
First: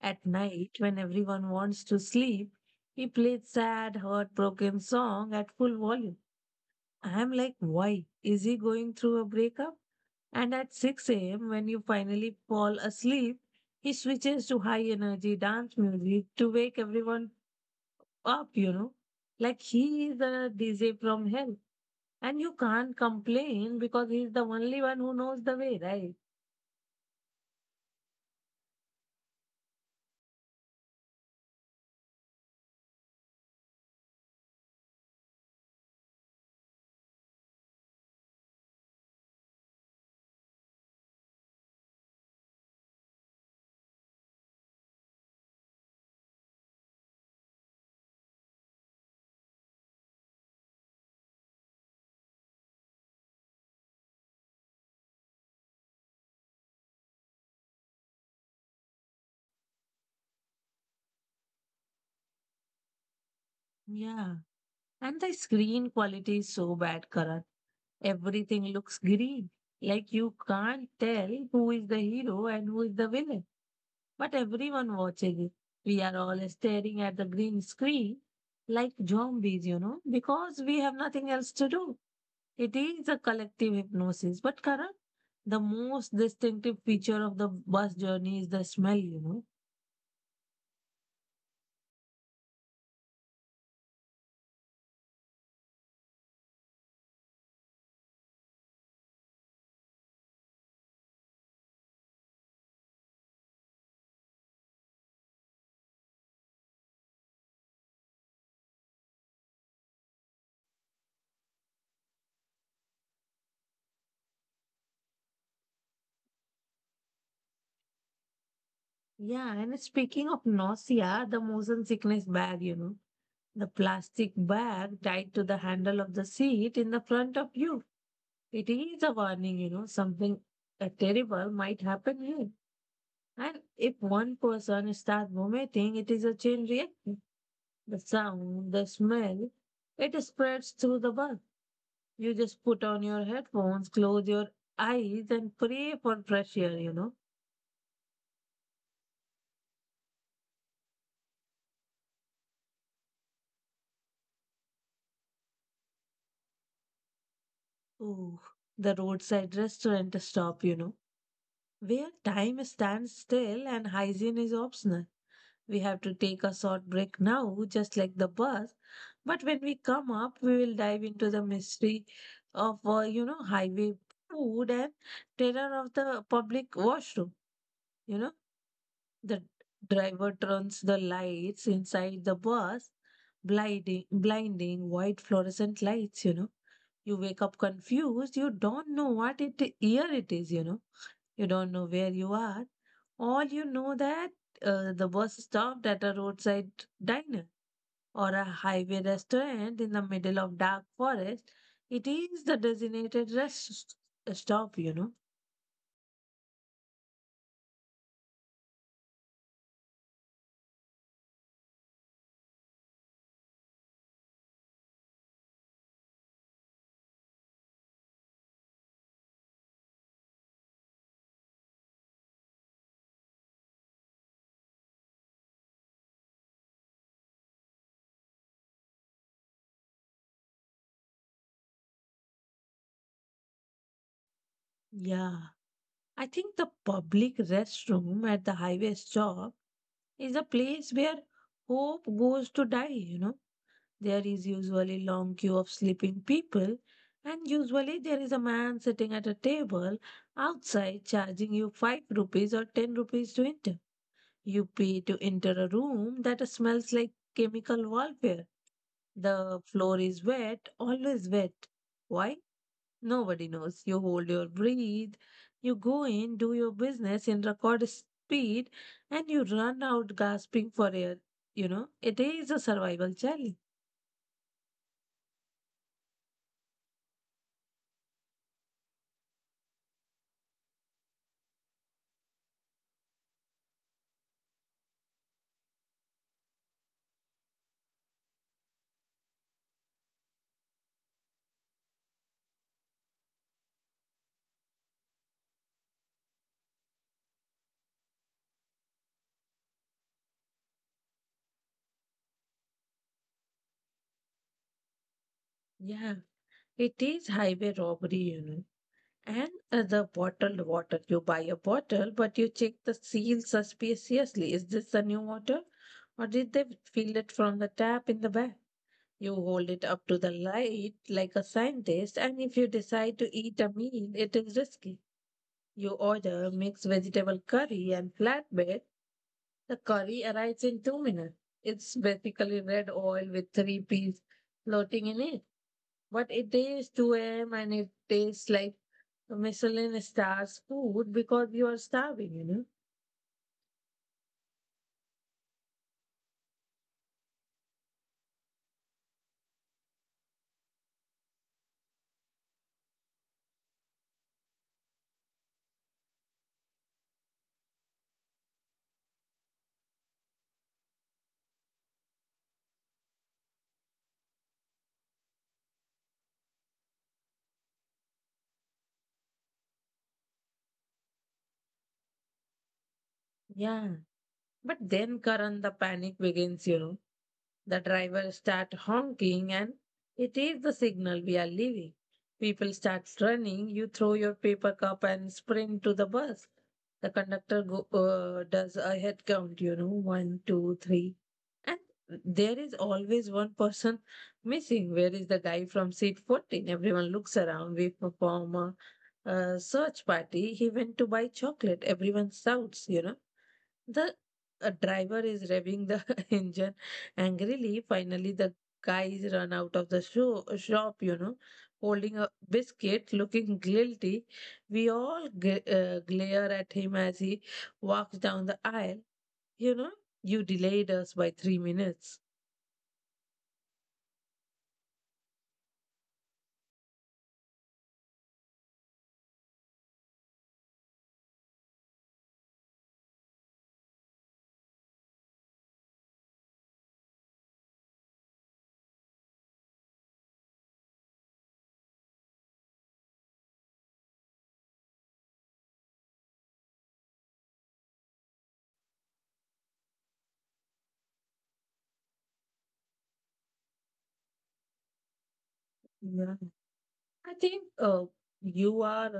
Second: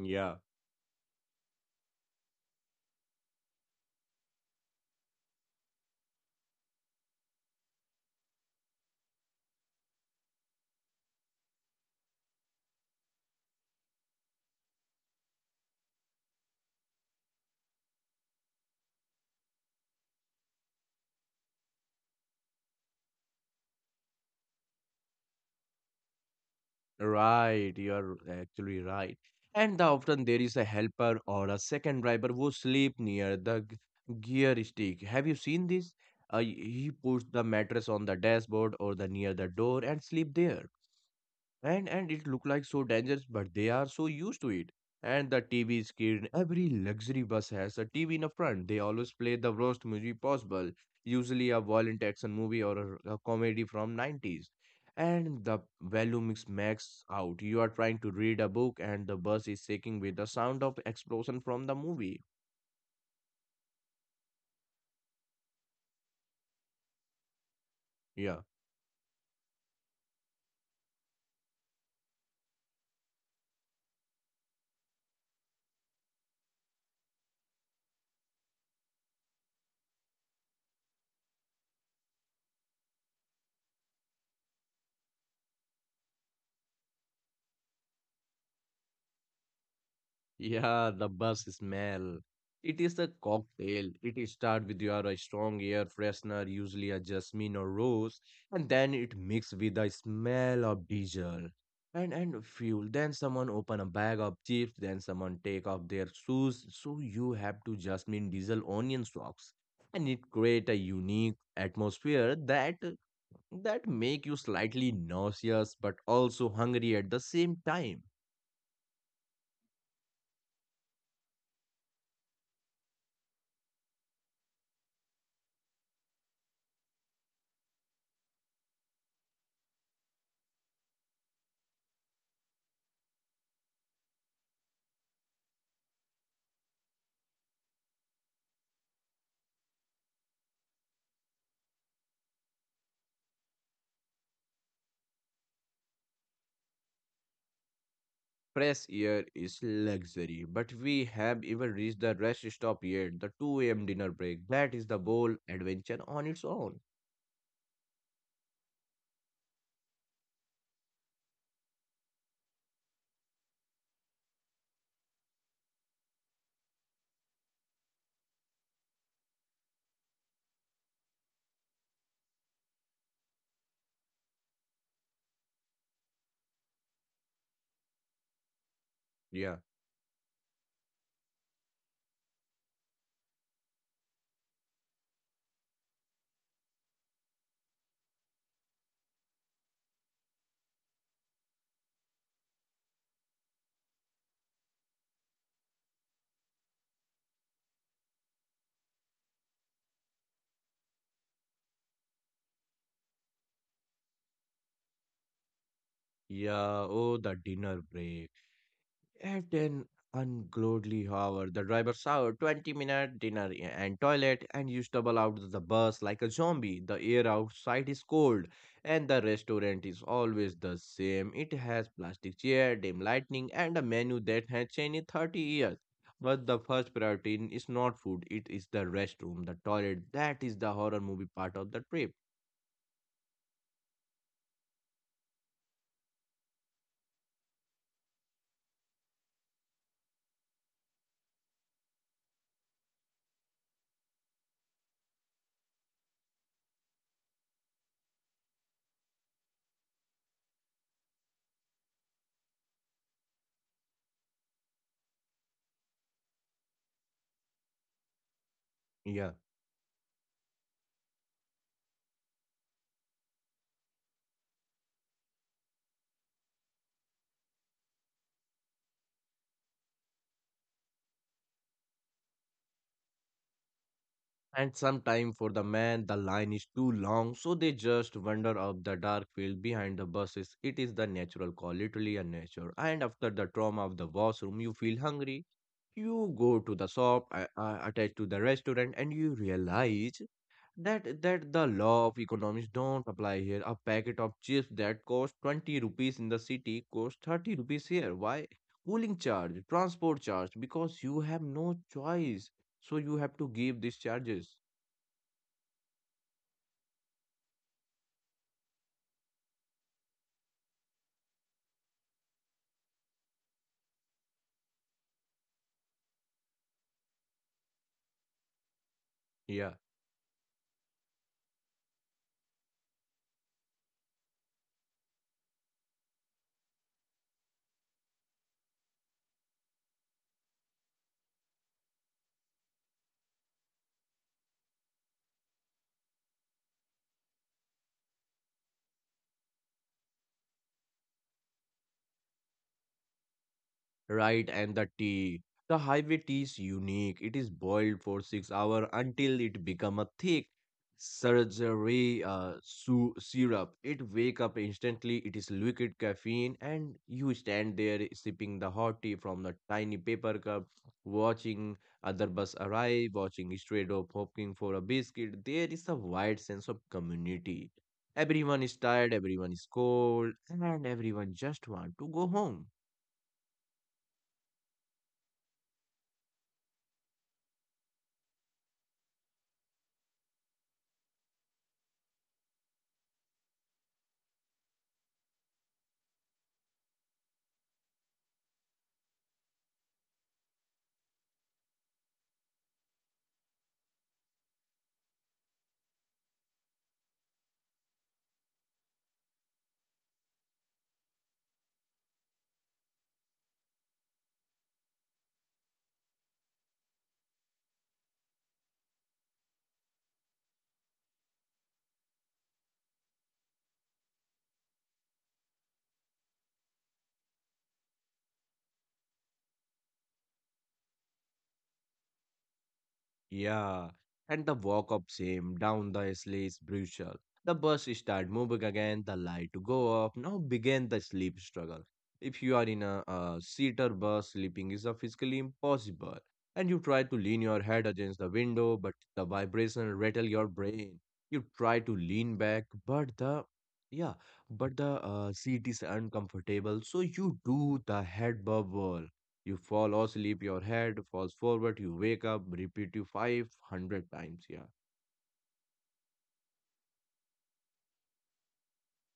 [SPEAKER 1] At night, when everyone wants to sleep, he plays sad, heartbroken song at full volume. I am like, why? Is he going through a breakup? And at 6 a.m., when you finally fall asleep, he switches to high energy dance music to wake everyone up, you know. Like he is a DJ from hell. And you can't complain because he's the only one who knows the way, right?
[SPEAKER 2] right. You're actually right. And the, often there is a helper or a second driver who sleep near the gear stick. Have you seen this? He puts the mattress on the dashboard or the near the door and sleep there. And it look like so dangerous, but they are so used to it. And the TV screen, every luxury bus has a TV in the front. They always play the worst movie possible, usually a violent action movie or a comedy from 90's, and the volume is maxed out. You are trying to read a book and the bus is shaking with the sound of explosion from the movie.
[SPEAKER 1] Yeah. And the screen quality is so bad, Karan.
[SPEAKER 2] yeah.
[SPEAKER 1] Everything looks green. Like you can't tell who is the hero and who is the villain. But everyone watches it. We are all staring at the green screen like zombies, you know, because we have nothing else to do. It is a collective hypnosis, but Karan, the most distinctive feature of the bus journey is the smell, you know.
[SPEAKER 2] Yeah, the bus smell. It is a cocktail. It start with your a strong air freshener, usually a jasmine or rose, and then it mixes with the smell of diesel and fuel. Then someone open a bag of chips. Then someone take off their shoes. So you have to jasmine diesel onion socks, and it create a unique atmosphere that make you slightly nauseous but also hungry at the same time.
[SPEAKER 1] Yeah, and speaking of nausea, the motion sickness bag, you know, the plastic bag tied to the handle of the seat in the front of you. It is a warning, you know, something terrible might happen here. And if one person starts vomiting, it is a chain reaction. The sound, the smell, it spreads through the bus. You just put on your headphones, close your eyes, and pray for fresh air, you know.
[SPEAKER 2] Fresh air is luxury, but we have even reached the rest stop yet, the 2 a.m. dinner break. That is the whole adventure on its own.
[SPEAKER 1] Ooh, the roadside restaurant stop, you know, where time stands still and hygiene is optional. We have to take a short break now, just like the bus. But when we come up, we will dive into the mystery of, highway food and terror of the public washroom. You know, the
[SPEAKER 2] Yeah.
[SPEAKER 1] driver turns the lights inside the bus, blinding white fluorescent lights. You know, you wake up confused. You don't know what it year it is. You know, you don't know where you are. All you know that the bus stopped at a roadside diner or a highway restaurant in the middle of dark forest. It is the designated rest stop. You know,
[SPEAKER 2] Yeah, oh, the dinner break. At an ungodly hour, the driver saw 20-minute dinner and toilet and you stumble out of the bus like a zombie. The air outside is cold and the restaurant is always the same. It has plastic chair, dim lighting, and a menu that has changed in 30 years. But the first priority is not food, it is the restroom, the toilet. That is the horror movie part of the trip.
[SPEAKER 1] yeah. I think the public restroom at the highway stop is a place where hope goes to die, you know. There is usually long queue of sleeping people and usually there is a man sitting at a table outside charging you 5 rupees or 10 rupees to enter. You pay to enter a room that smells like chemical warfare.
[SPEAKER 2] Yeah.
[SPEAKER 1] The floor is wet, always wet. Why? Nobody knows. You hold your breath, you go in, do your business in record speed, and you run out gasping for air. You know, it is a survival challenge.
[SPEAKER 2] And sometime for the man, the line is too long, so they just wander up the dark field behind the buses. It is the natural call, literally a nature. And after the trauma of the washroom, you feel hungry. You go to the shop attached to the restaurant, and you realize that the law of economics don't apply here. A packet of chips that cost 20 rupees in the city costs 30 rupees here. Why? Cooling charge, transport charge, because you have no choice. So you have to give these charges.
[SPEAKER 1] Yeah, it is highway robbery, you know. And the bottled water. You buy a bottle, but you check the seal suspiciously. Is this the new water? Or did they fill it from the tap in the back? You hold
[SPEAKER 2] Yeah,
[SPEAKER 1] it up to the light like a scientist, and if you decide to eat a meal, it is risky. You order mixed vegetable curry and flatbread. The curry arrives in 2 minutes. It's basically red oil with three peas floating in it. But it is 2 a.m. and it tastes like Michelin stars food because you are starving, you know?
[SPEAKER 2] right. And the tea. The highway tea is unique. It is boiled for 6 hours until it become a thick surgery syrup. It wake up instantly. It is liquid caffeine, and you stand there sipping the hot tea from the tiny paper cup, watching other bus arrive, watching straight up, hoping for a biscuit. There is a wide sense of community. Everyone is tired, everyone is cold, and everyone just want to go home.
[SPEAKER 1] Yeah. But then Karan, the panic begins, you know. The driver start honking and it is the signal we are leaving. People start running. You throw your paper cup and sprint to the bus. The conductor go, does a head count, you know, one, two, three. And There is always one person missing. Where is the guy from seat 14? Everyone looks around. We perform a search party. He went to buy chocolate. Everyone shouts, you know the a driver is revving the engine angrily. Finally, the guys run out of the shop, holding a biscuit, looking guilty. We all glare at him as he walks down the aisle. You know, you delayed us by 3 minutes.
[SPEAKER 2] Yeah, and the walk up same down the sleigh is brutal. The bus start moving again, the light go up. Now begin the sleep struggle. If you are in a, seater bus, sleeping is a physically impossible. And you try to lean your head against the window, but the vibration rattle your brain. You try to lean back, but the yeah, but the seat is uncomfortable, so you do the head bubble. You fall or sleep. Your head falls forward, you wake up, repeat you 500 times. Yeah.
[SPEAKER 1] Yeah. I think you are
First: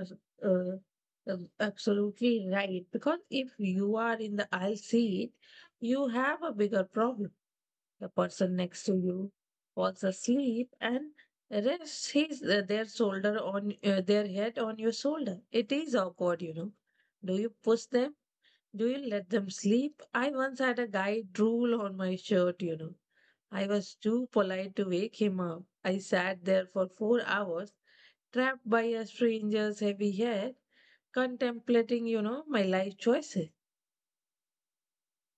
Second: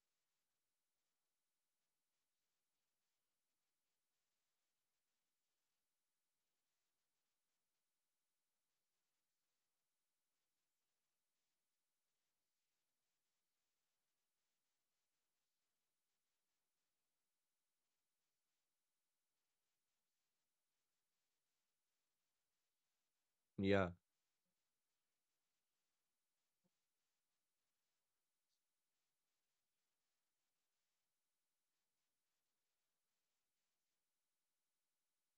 [SPEAKER 1] uh, uh, absolutely right because if you are in the aisle seat, you have a bigger problem. The person next to you falls asleep and rests his their shoulder on their head on your shoulder. It is awkward, you know. Do you push them? Do you let them sleep? I once had a guy drool on my shirt. I
[SPEAKER 2] Yeah.
[SPEAKER 1] was too polite to wake him up. I sat there for 4 hours, trapped by a stranger's heavy head, contemplating, my life choices.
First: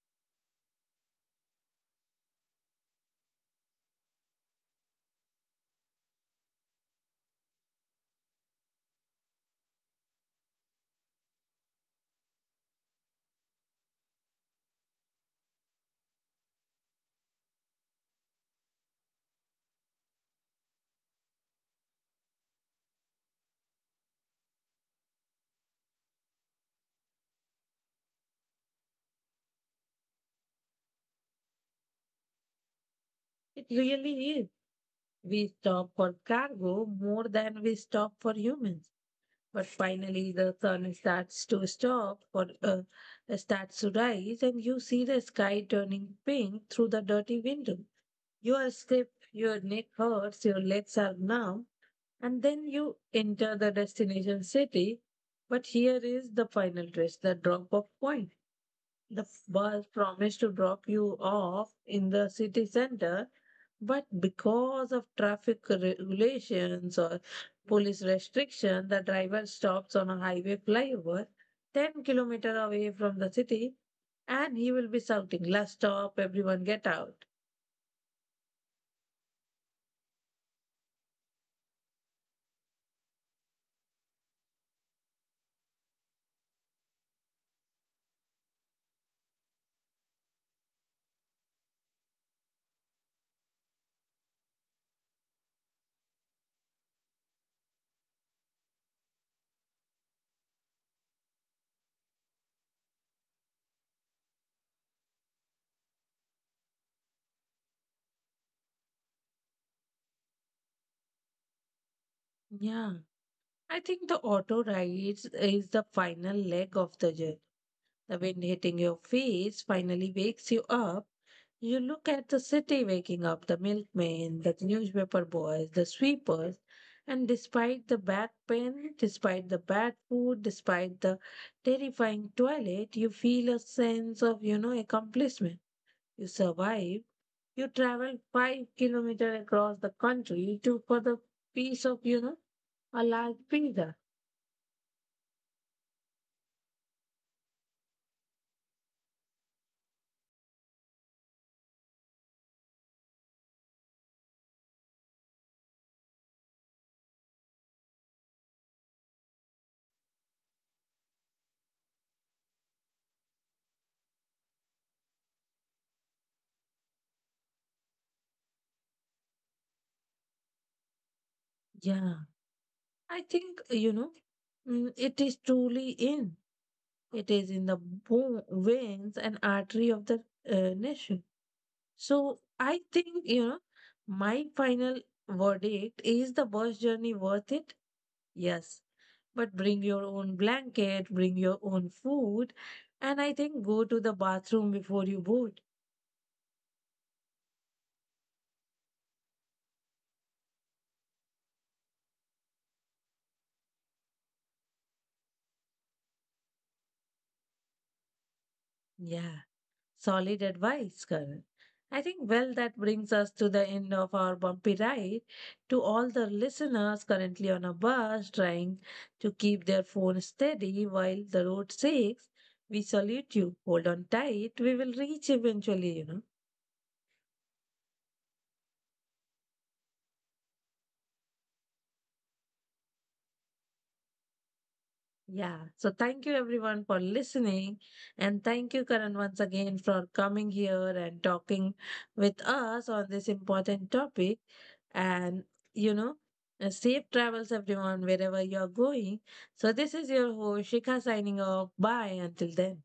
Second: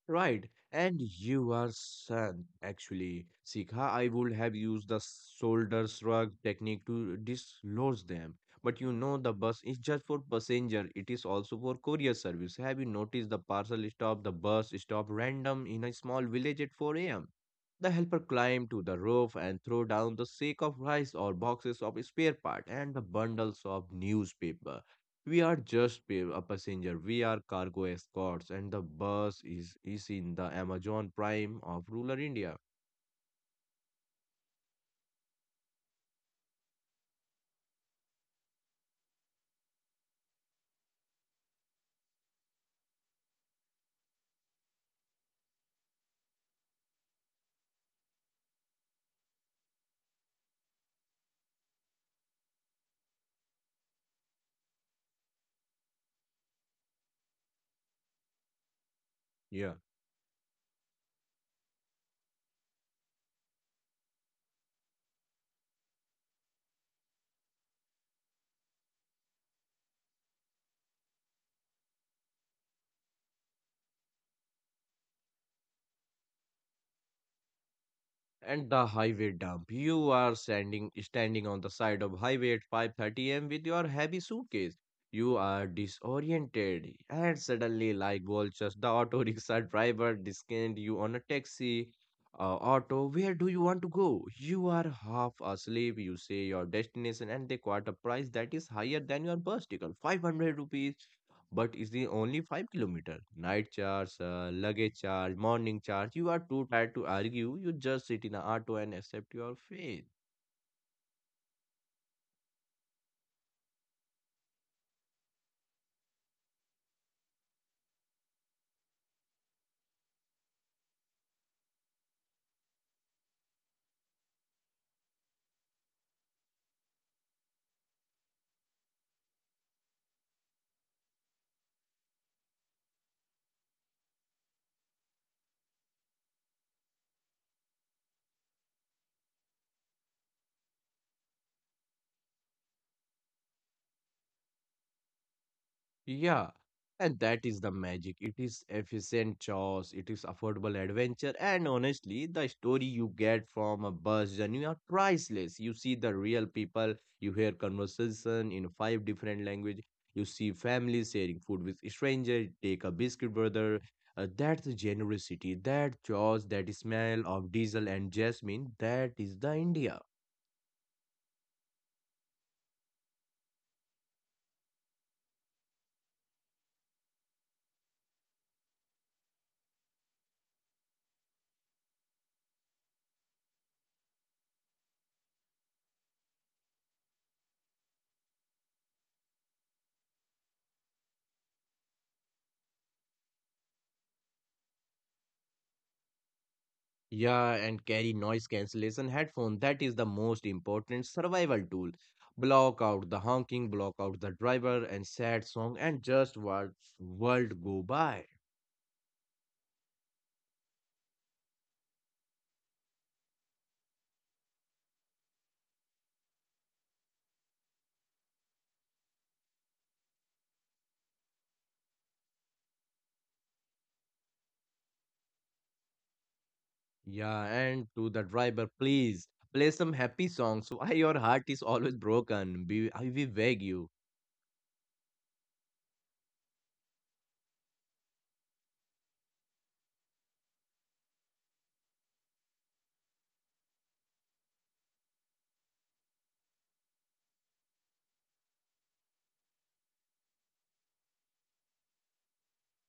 [SPEAKER 2] Right, and you are son, actually. Sikha, I would have used the shoulder shrug technique to dislodge them. But you know, the bus is just for passenger, it is also for courier service. Have you noticed the parcel stop, the bus stop random in a small village at 4 a.m.? The helper climbed to the roof and threw down the sack of rice or boxes of spare part and the bundles of newspaper. We are just a passenger. We are cargo escorts, and the bus is in the Amazon prime of rural India.
[SPEAKER 1] It really is. We stop for cargo more than we stop for humans. But finally, the sun starts to rise, and you see the sky turning pink through the dirty window. Your step, your neck hurts, your legs are numb, and then you enter the destination city. But here is the final twist the drop off point. The
[SPEAKER 2] Yeah.
[SPEAKER 1] bus promised to drop you off in the city center, but because of traffic regulations or police restriction, the driver stops on a highway flyover 10 kilometer away from the city, and he will be shouting, "Last stop, everyone get out."
[SPEAKER 2] And the highway dump. You are standing on the side of highway at 5:30 a.m. with your heavy suitcase. You are disoriented, and suddenly, like vultures, the auto rickshaw driver discount you on a taxi. Auto, where do you want to go? You are half asleep. You say your destination, and they quote a price that is higher than your bus ticket, 500 rupees, but is the only 5-kilometer night charge, luggage charge, morning charge. You are too tired to argue. You just sit in the auto and accept your fate.
[SPEAKER 1] Yeah. I think the auto rides is the final leg of the journey. The wind hitting your face finally wakes you up. You look at the city waking up, the milkman, the newspaper boys, the sweepers, and despite the bad pen, despite the bad food, despite the terrifying toilet, you feel a sense of, you know, accomplishment. You survive. You travel 5 kilometers across the country to for the piece of, you know, a large pizza.
[SPEAKER 2] Yeah, and that is the magic. It is efficient chores, it is affordable adventure, and honestly, the story you get from a bus journey are priceless. You see the real people, you hear conversation in 5 different languages, you see families sharing food with stranger. Take a biscuit brother. That's generosity, that chores, that smell of diesel and jasmine, that is the India.
[SPEAKER 1] Yeah. I think, it is truly in. It is in the bone, veins and artery of the nation. So I think, you know, my final verdict is the bus journey worth it? Yes. But bring your own blanket, bring your own food, and I think go to the bathroom before you board.
[SPEAKER 2] Yeah, and carry noise cancellation headphone. That is the most important survival tool. Block out the honking, block out the driver and sad song, and just watch world go by.
[SPEAKER 1] Yeah. Solid advice, Karan. I think, well, that brings us to the end of our bumpy ride. To all the listeners currently on a bus trying to keep their phone steady while the road shakes, we salute you. Hold on tight. We will reach eventually, you know.
[SPEAKER 2] Yeah, and to the driver, please play some happy songs. Why your heart is always broken? Be I will beg you.
[SPEAKER 1] Yeah. So thank you everyone for listening. And thank you, Karan, once again for coming here and talking with us on this important topic. And, you know, safe travels, everyone, wherever you're going. So this is your host, Shikha, signing off. Bye. Until then.